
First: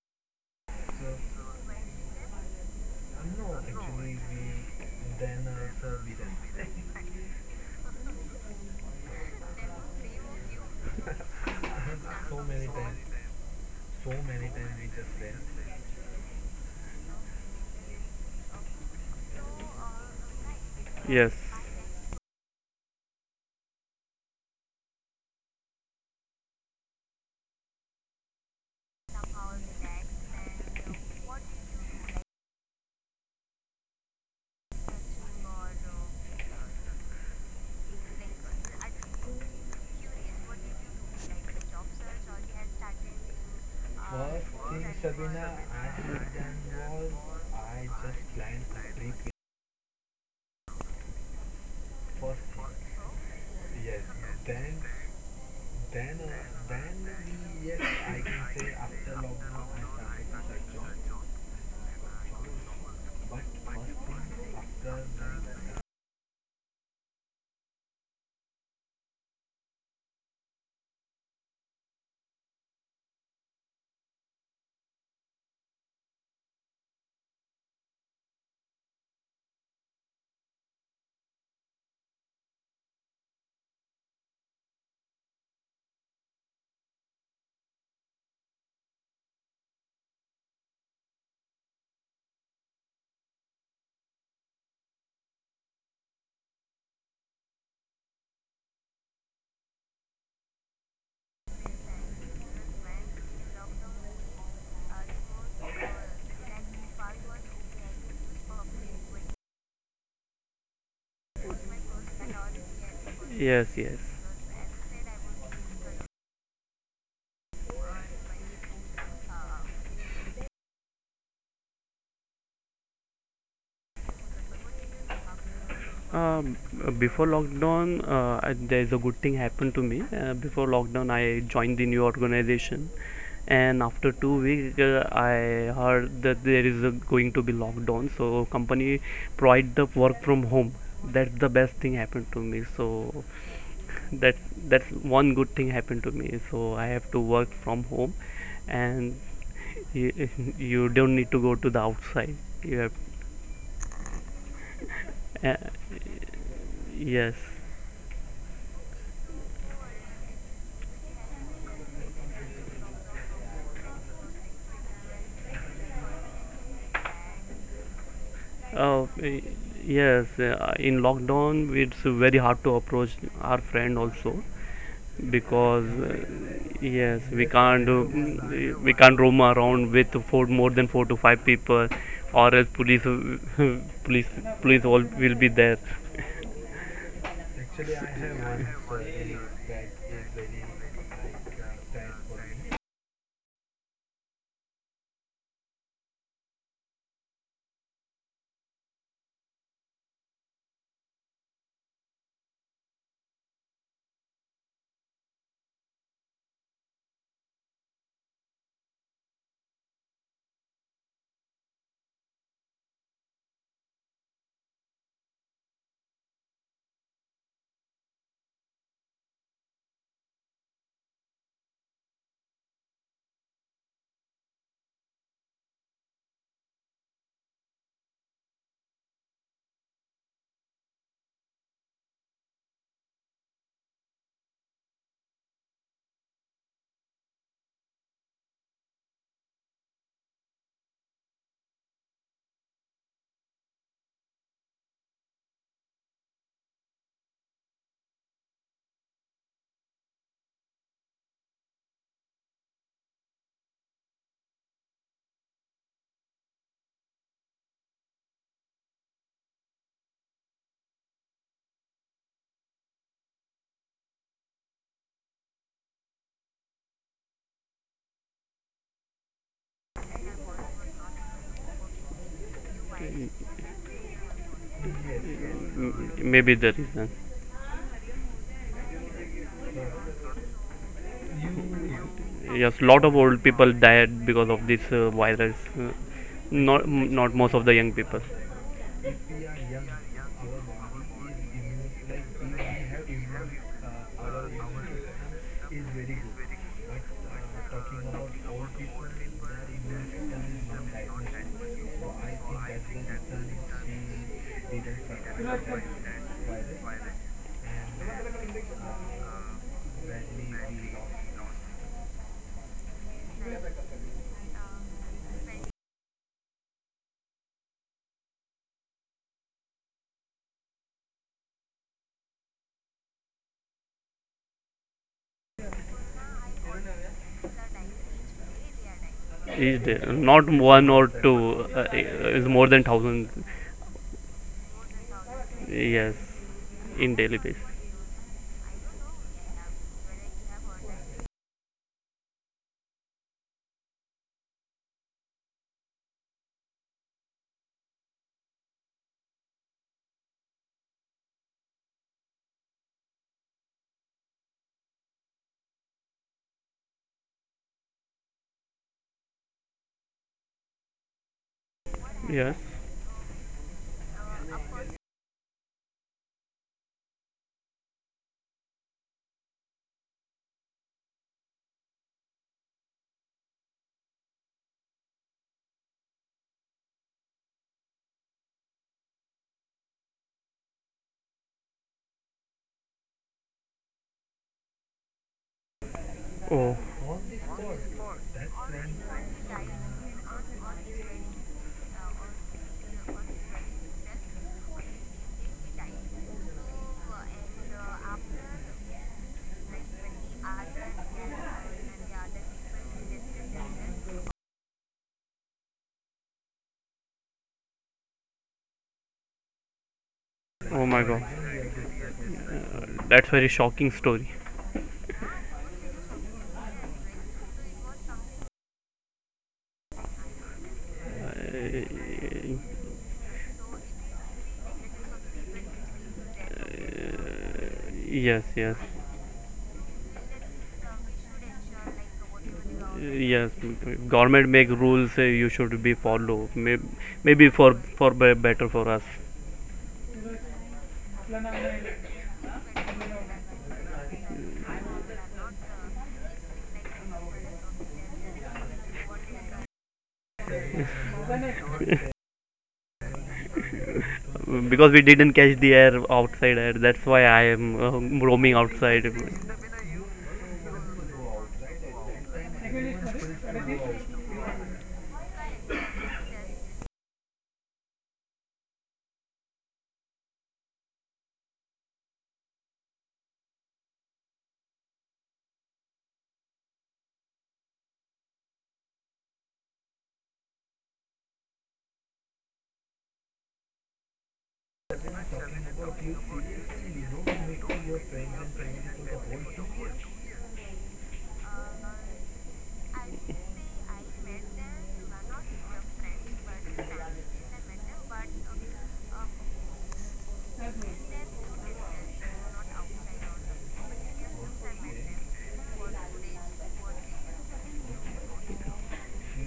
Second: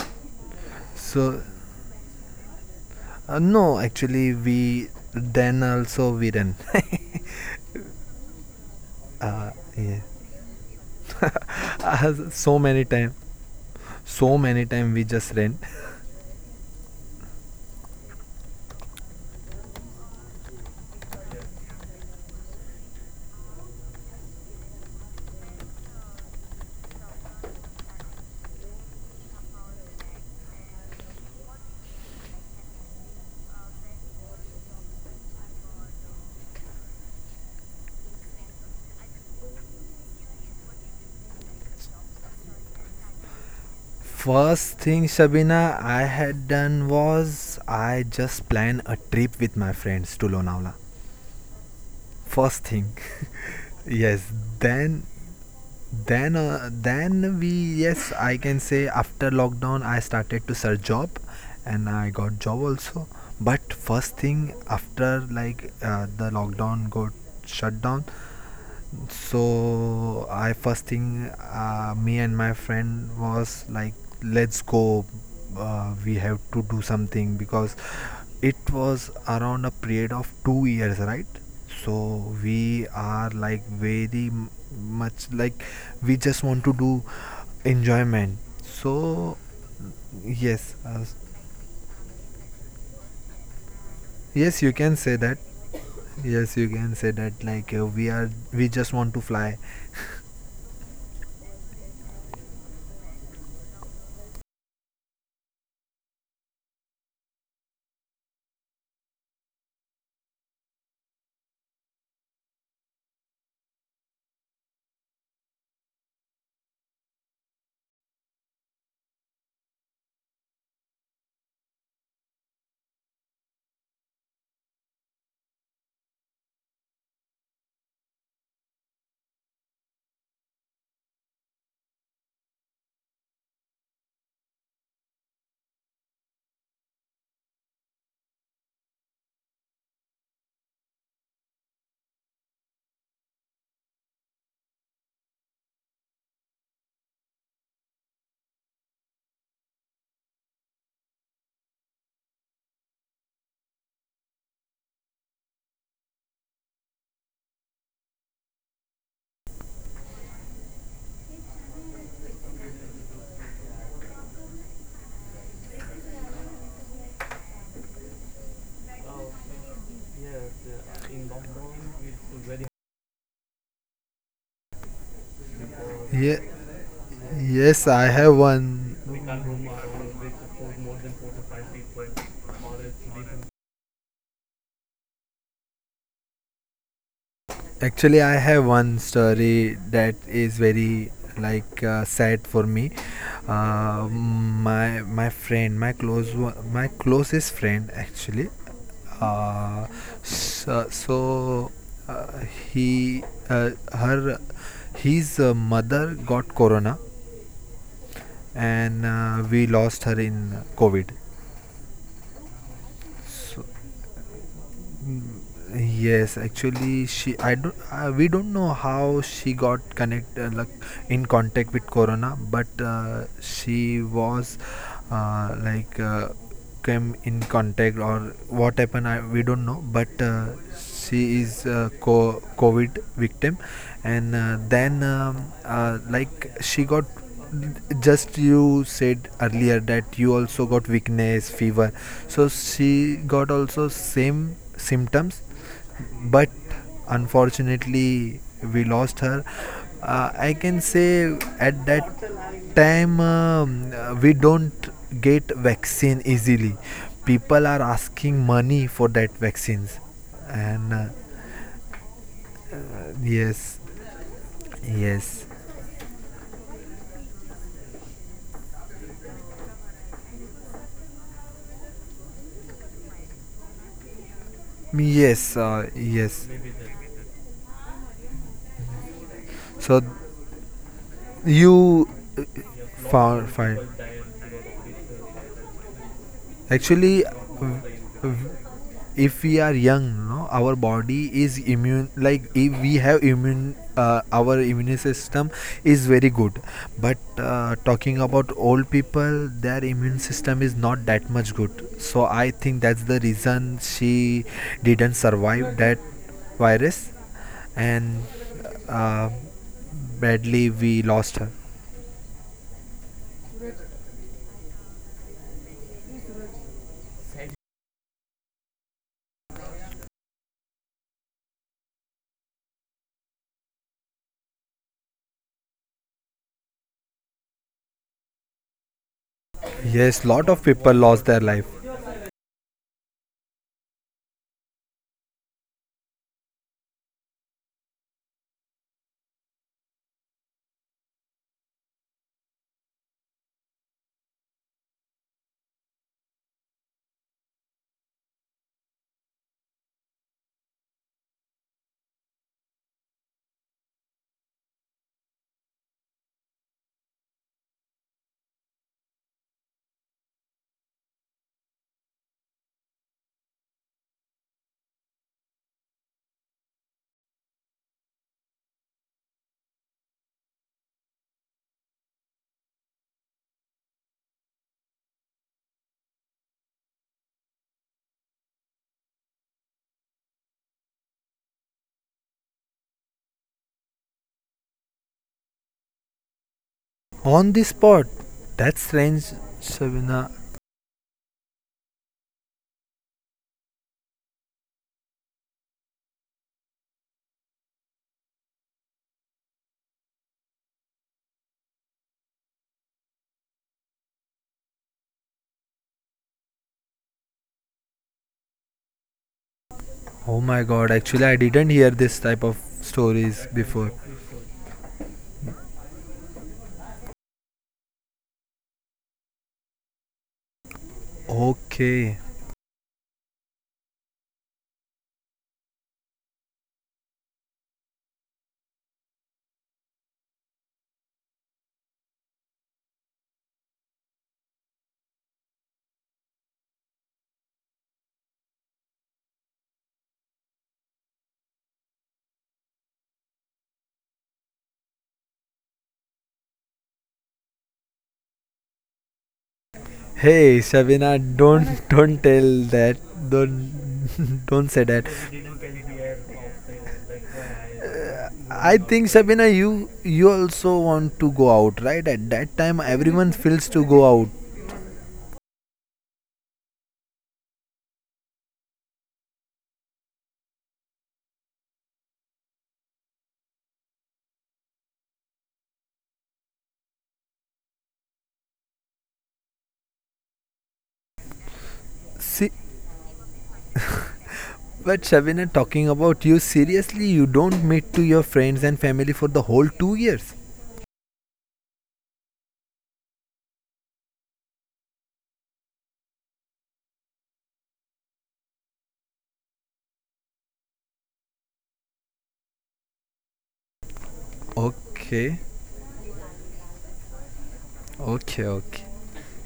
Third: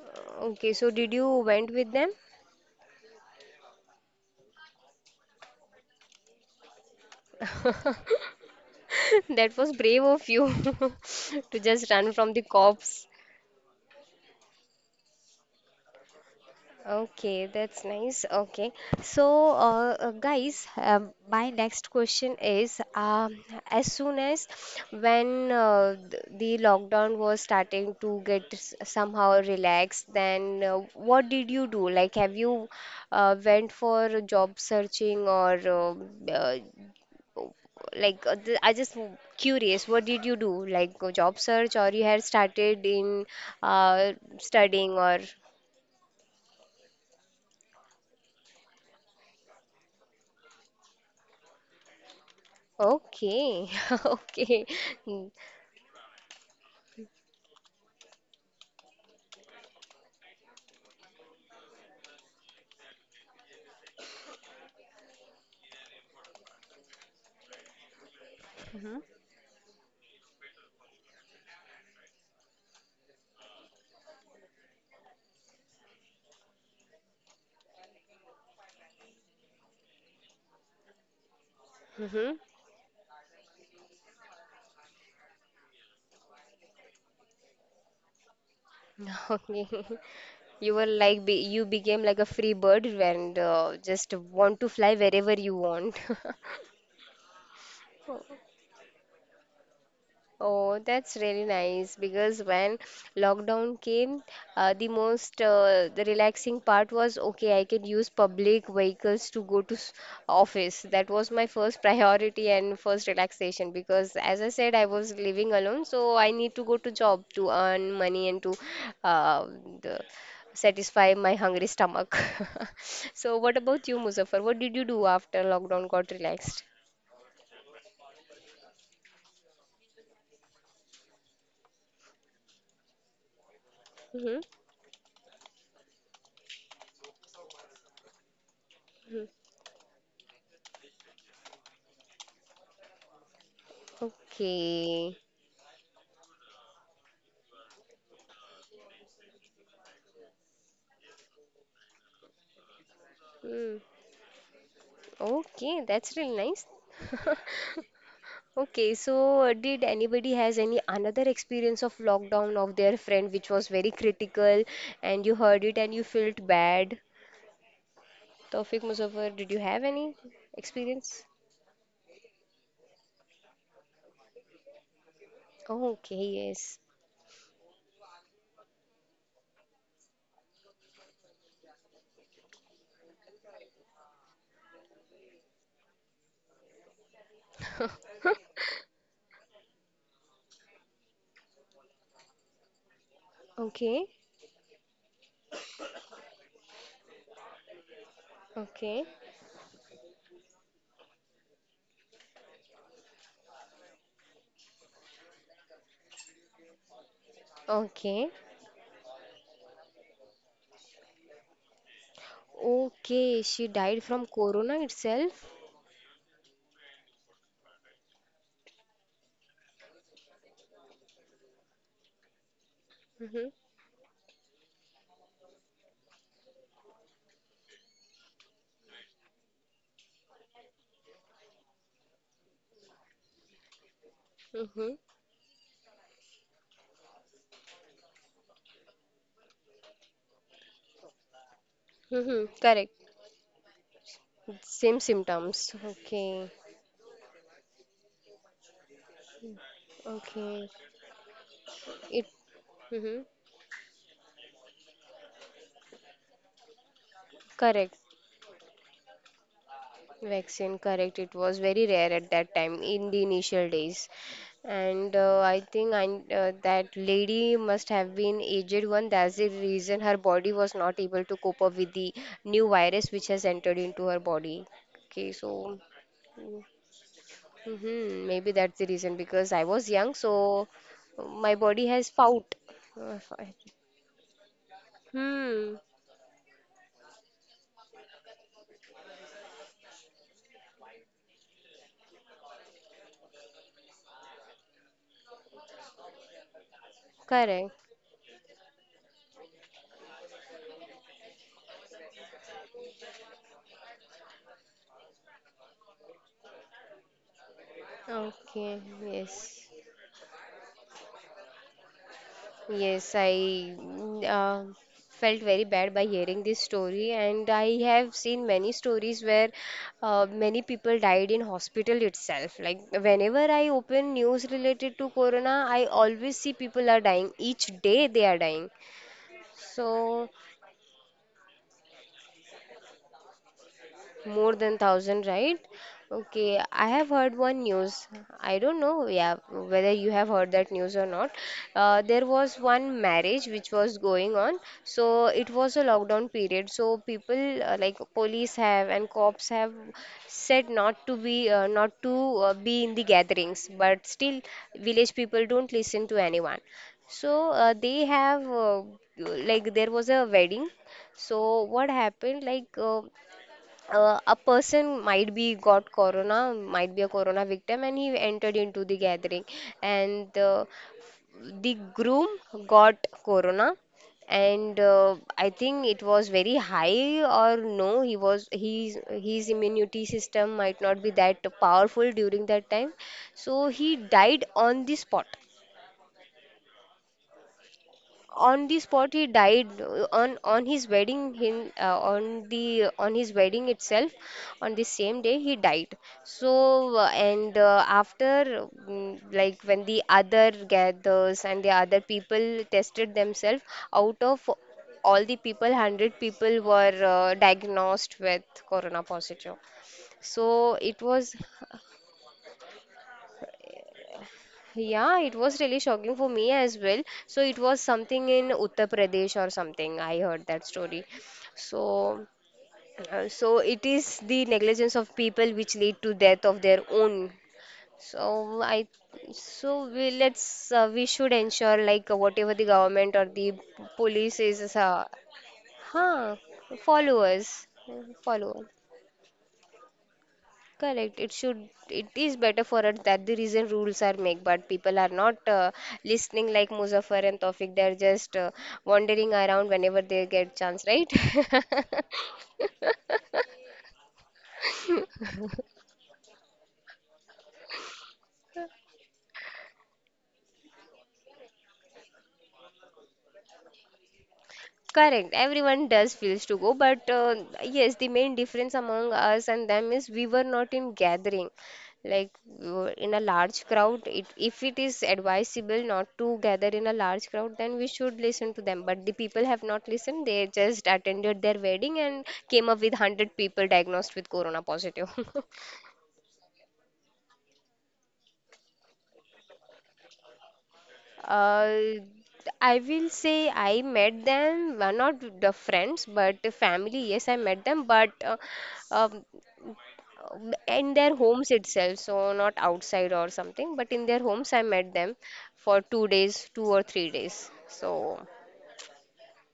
Speaker 1: okay, so did you
Speaker 3: So,
Speaker 1: went with them?
Speaker 3: no, actually, we then also we run. uh,
Speaker 1: That was
Speaker 3: yeah.
Speaker 1: brave of you to just run from the
Speaker 3: So many
Speaker 1: cops.
Speaker 3: time, so many time we just ran.
Speaker 1: Okay, that's nice. Okay, so guys,
Speaker 2: Yes,
Speaker 1: my next question is, as soon as when the lockdown was starting to get somehow relaxed, then what did you do? Like, have you went for job searching or uh, I just curious, what did you do? Like, job search or you had started in uh,
Speaker 3: First
Speaker 1: studying
Speaker 3: thing,
Speaker 1: or?
Speaker 3: Shabina, I had done was I just planned a trip with my friends to Lonavala, first thing.
Speaker 1: Okay.
Speaker 3: Yes.
Speaker 1: Okay.
Speaker 3: Then
Speaker 1: Hmm.
Speaker 3: we. Yes, I can say after lockdown I started to search job, and I got job also. But first thing after, like the lockdown got shut down. So I first thing me and my friend was like, let's go. We have to do something because it was around a period of 2 years, right?
Speaker 1: Mm-hmm.
Speaker 3: So we are like very much like, we just want to do enjoyment. So
Speaker 1: Okay. You
Speaker 3: yes,
Speaker 1: were like be you became like a free bird and just want
Speaker 3: yes,
Speaker 1: to
Speaker 3: you
Speaker 1: fly
Speaker 3: can say
Speaker 1: wherever
Speaker 3: that.
Speaker 1: you want.
Speaker 3: Yes, you can say that. Like we just want to fly.
Speaker 1: Oh, that's really nice because when lockdown came, the relaxing part was okay, I can use public vehicles to go to office. That was my first priority and first
Speaker 2: yes,
Speaker 1: relaxation
Speaker 2: yes.
Speaker 1: because, as I said, I was living alone, so I need to go to job to earn money and to uh, the, satisfy my hungry stomach. So, what about you, Muzaffar? What did you do after lockdown got
Speaker 2: Um,
Speaker 1: relaxed?
Speaker 2: Before lockdown, there's a good thing happened to me. Before lockdown, I joined the new organization, and after two
Speaker 1: Hmm.
Speaker 2: weeks, I heard that there is a, going to be lockdown. So company provide the work from home. That's the best thing happened to me. So that's that's
Speaker 1: Okay.
Speaker 2: one good thing happened to me. So I have to work from home, and you, you don't need to go to the outside. You have,
Speaker 1: Mm.
Speaker 2: uh,
Speaker 1: Okay, that's really nice.
Speaker 2: yes.
Speaker 1: Okay, so did anybody has any another experience of lockdown of their friend which was very critical and you heard it and you felt bad? Tawfiq
Speaker 2: Uh,
Speaker 1: Muzaffar,
Speaker 2: y-
Speaker 1: did you have any
Speaker 2: yes, in
Speaker 1: experience?
Speaker 2: lockdown it's very hard to approach our friend also, because
Speaker 3: Yeah.
Speaker 1: Okay, yes.
Speaker 2: yes, we
Speaker 3: Yes,
Speaker 2: can't
Speaker 3: I have
Speaker 2: we
Speaker 3: one.
Speaker 2: can't roam around with four more than 4 to 5 people, or else police, police police all will be there.
Speaker 3: Actually, I have one story that is very, like sad for me.
Speaker 1: Okay,
Speaker 3: My friend, my close one, my closest friend actually.
Speaker 1: okay,
Speaker 3: Uh, so so uh, he her his mother got corona,
Speaker 1: okay,
Speaker 3: and we lost her in COVID.
Speaker 1: okay. She
Speaker 3: So,
Speaker 1: died from corona itself.
Speaker 3: yes, actually, she I don't we don't know how she got connect like in contact with Corona, but
Speaker 1: Mm-hmm,
Speaker 3: she was like came in contact, or what happened. We don't know, but she is a COVID victim, and
Speaker 1: mm-hmm,
Speaker 3: then like she got, just you said earlier that you also got weakness fever.
Speaker 1: mm-hmm.
Speaker 3: So
Speaker 1: Correct.
Speaker 3: she got also same
Speaker 1: Same
Speaker 3: symptoms,
Speaker 1: symptoms. Okay,
Speaker 3: but unfortunately we lost her. I
Speaker 1: okay.
Speaker 3: can say at that
Speaker 1: It.
Speaker 3: time
Speaker 1: Mm-hmm.
Speaker 3: we don't get vaccine easily. People are
Speaker 1: Correct.
Speaker 3: asking money for that vaccines.
Speaker 1: Vaccine,
Speaker 3: And
Speaker 1: correct. It was very rare at that time in the initial
Speaker 3: yes.
Speaker 1: days. And
Speaker 3: Yes,
Speaker 1: that lady must have been aged one. That's the reason her body was not able to cope up with the new virus which has entered into her body. Okay,
Speaker 3: yes,
Speaker 1: so
Speaker 2: M-
Speaker 3: yes.
Speaker 2: Maybe the reason.
Speaker 1: mhm, maybe that's the reason because I was
Speaker 3: So
Speaker 1: young, so my body has
Speaker 3: you
Speaker 1: fought.
Speaker 2: Yes, lot of
Speaker 1: Uh,
Speaker 2: old
Speaker 3: far
Speaker 1: fi-
Speaker 2: people
Speaker 3: fine.
Speaker 2: died because of this virus.
Speaker 1: Hmm,
Speaker 2: Not
Speaker 3: Actually,
Speaker 2: not most of the young people.
Speaker 3: if we are young, no, our body is immune, like if we have immune, our immune system is very good. But
Speaker 1: correct.
Speaker 3: talking about old people, their immune system is not that much good. So I think that's the reason she didn't survive that virus. And
Speaker 1: Okay,
Speaker 3: uh,
Speaker 1: yes.
Speaker 3: badly we lost her.
Speaker 1: Yes, I felt very bad by hearing this story, and I have seen many stories where many people died in hospital itself. Like whenever I open news related to corona, I always see people are dying. Each day they are dying.
Speaker 2: Each day,
Speaker 3: Yes,
Speaker 1: So
Speaker 2: not
Speaker 3: lot of
Speaker 2: one
Speaker 3: people
Speaker 2: or
Speaker 3: lost their life.
Speaker 2: two, is more than thousand.
Speaker 1: more than 1,000, right?
Speaker 2: Yes.
Speaker 1: Okay, I have
Speaker 2: In
Speaker 1: heard
Speaker 2: daily basis.
Speaker 1: one news. I don't know, yeah, whether you have heard that news or not. There was one marriage which was going on, so it was a lockdown period. So people like police have and cops have said not to be not to be in the gatherings, but still village people don't listen to anyone. So they have like there was a wedding. So what happened?
Speaker 2: Yes.
Speaker 1: A person might be got corona, might be a corona victim, and he entered into the gathering, and the groom got corona, and I think it was very high or no, he was his immunity system might not be that powerful during that time, so he died on the spot.
Speaker 2: Oh.
Speaker 3: On the spot.
Speaker 1: On the
Speaker 3: That's
Speaker 1: spot he
Speaker 3: strange,
Speaker 1: died,
Speaker 3: Sabina.
Speaker 1: on the on his wedding itself, on the same day he died. So and after like when the other gathers and the other people tested themselves, out of all the people 100 people were diagnosed with corona positive.
Speaker 3: Oh my
Speaker 1: So
Speaker 2: Oh
Speaker 3: god,
Speaker 2: my
Speaker 1: it
Speaker 3: actually, I
Speaker 1: was,
Speaker 2: God.
Speaker 3: didn't hear this type of
Speaker 2: That's very
Speaker 3: stories
Speaker 2: shocking
Speaker 3: before.
Speaker 2: story.
Speaker 1: yeah, it was really shocking for me as well. So it was something in Uttar Pradesh or something. I heard that story.
Speaker 2: Uh,
Speaker 1: So,
Speaker 3: Okay.
Speaker 1: so it is the negligence of people which lead to death of their own.
Speaker 2: yes.
Speaker 1: So
Speaker 2: Yes.
Speaker 1: I, so we, let's we should ensure, like, whatever the government or the
Speaker 2: Yes.
Speaker 1: police
Speaker 2: Government
Speaker 1: is,
Speaker 2: make rules. You should be
Speaker 1: huh,
Speaker 2: follow. Maybe
Speaker 1: followers,
Speaker 2: for
Speaker 1: follow.
Speaker 2: better for us,
Speaker 1: Correct. It should. It is better for us that the reason rules are made, but people are not listening like Muzaffar and Tawfiq. They're just wandering around whenever they get
Speaker 3: Hey,
Speaker 1: chance, right?
Speaker 3: Sabina, don't don't tell that. Don't don't say
Speaker 2: because we
Speaker 3: that.
Speaker 2: didn't catch the air, outside air. That's why I am roaming
Speaker 3: I
Speaker 2: outside.
Speaker 3: think, Sabina, you also want to go out, right? At that time, everyone feels to go out.
Speaker 1: Correct. Everyone does feels to go, but yes, the main difference among us and them is we were not in gathering, like we in a large crowd. It, if it is advisable not to gather in a large crowd, then we should listen to them. But the people have not listened. They just attended their wedding and
Speaker 3: See,
Speaker 1: came up with 100 people diagnosed with corona
Speaker 3: but
Speaker 1: positive.
Speaker 3: Sabina, talking about you seriously, you don't meet to your friends and family for the whole 2 years.
Speaker 1: Uh, I will say I met them, not the friends, but the family. Yes, I met them, but um, in their homes itself, so not outside or something, but in their homes, I met them
Speaker 3: Okay,
Speaker 1: for 2 days, 2 or 3 days. So
Speaker 3: okay, okay.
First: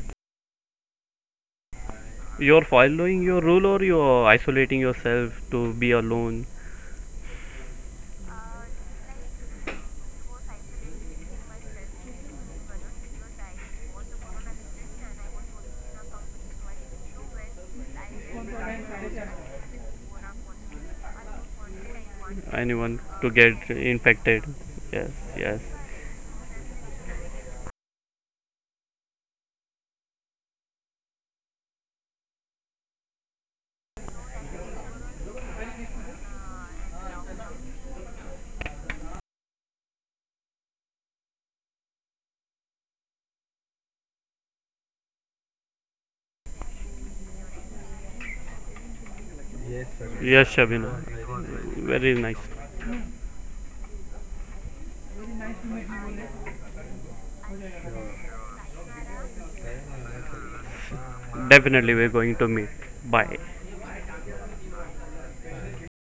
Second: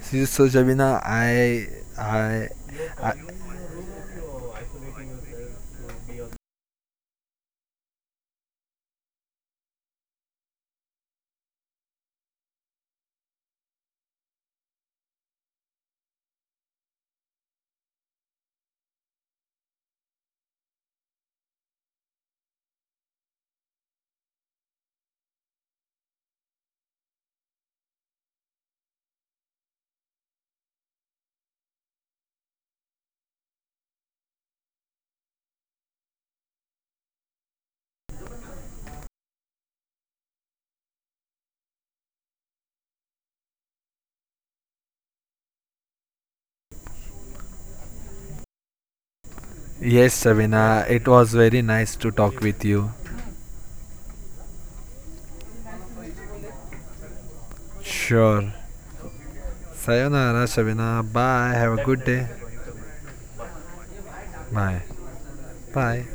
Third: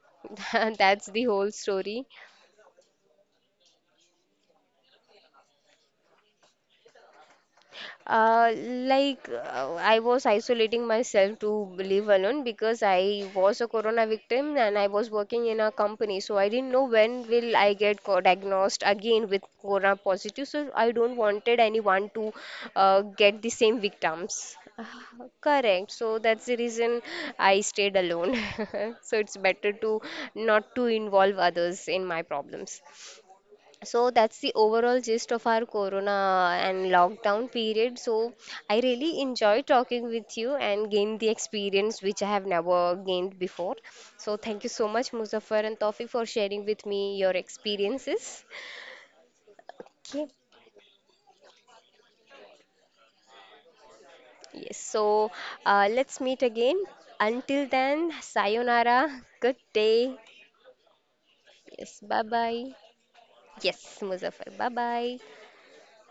Speaker 3: See, so Shabina,
Speaker 1: that's the whole story.
Speaker 3: I,
Speaker 2: You're
Speaker 3: I,
Speaker 2: following your rule, or you're isolating yourself to be alone.
Speaker 1: Uh, like I was isolating myself to live alone because I was a corona victim and I was working in a company, so I didn't know when will I get diagnosed again with corona positive. So I don't wanted anyone to
Speaker 2: Anyone to
Speaker 1: get the
Speaker 2: get
Speaker 1: same
Speaker 2: infected.
Speaker 1: victims.
Speaker 2: Yes. Yes.
Speaker 1: Correct. So that's the reason I stayed alone. So it's better to not to involve others in my problems. So that's the overall gist of our corona and lockdown period. So I really enjoy talking with you and gain the experience which I have never gained before. So thank you so much, Muzaffar and Tawfiq, for sharing with me your experiences.
Speaker 3: yes,
Speaker 1: Okay.
Speaker 2: Yes,
Speaker 3: Shabina,
Speaker 2: Shabina.
Speaker 3: it was very nice to
Speaker 2: Very
Speaker 3: talk
Speaker 2: nice.
Speaker 3: with you.
Speaker 1: Yes. So let's meet again. Until then,
Speaker 3: Sure.
Speaker 1: sayonara. Good day.
Speaker 3: Sayonara, Shabina. Bye. Have a
Speaker 1: Yes.
Speaker 2: Definitely,
Speaker 3: good
Speaker 2: we're
Speaker 1: Bye
Speaker 3: day.
Speaker 2: going to
Speaker 1: bye.
Speaker 2: meet. Bye.
Speaker 1: Yes, Muzaffar. Bye
Speaker 3: Bye.
Speaker 1: bye.
Speaker 3: Bye.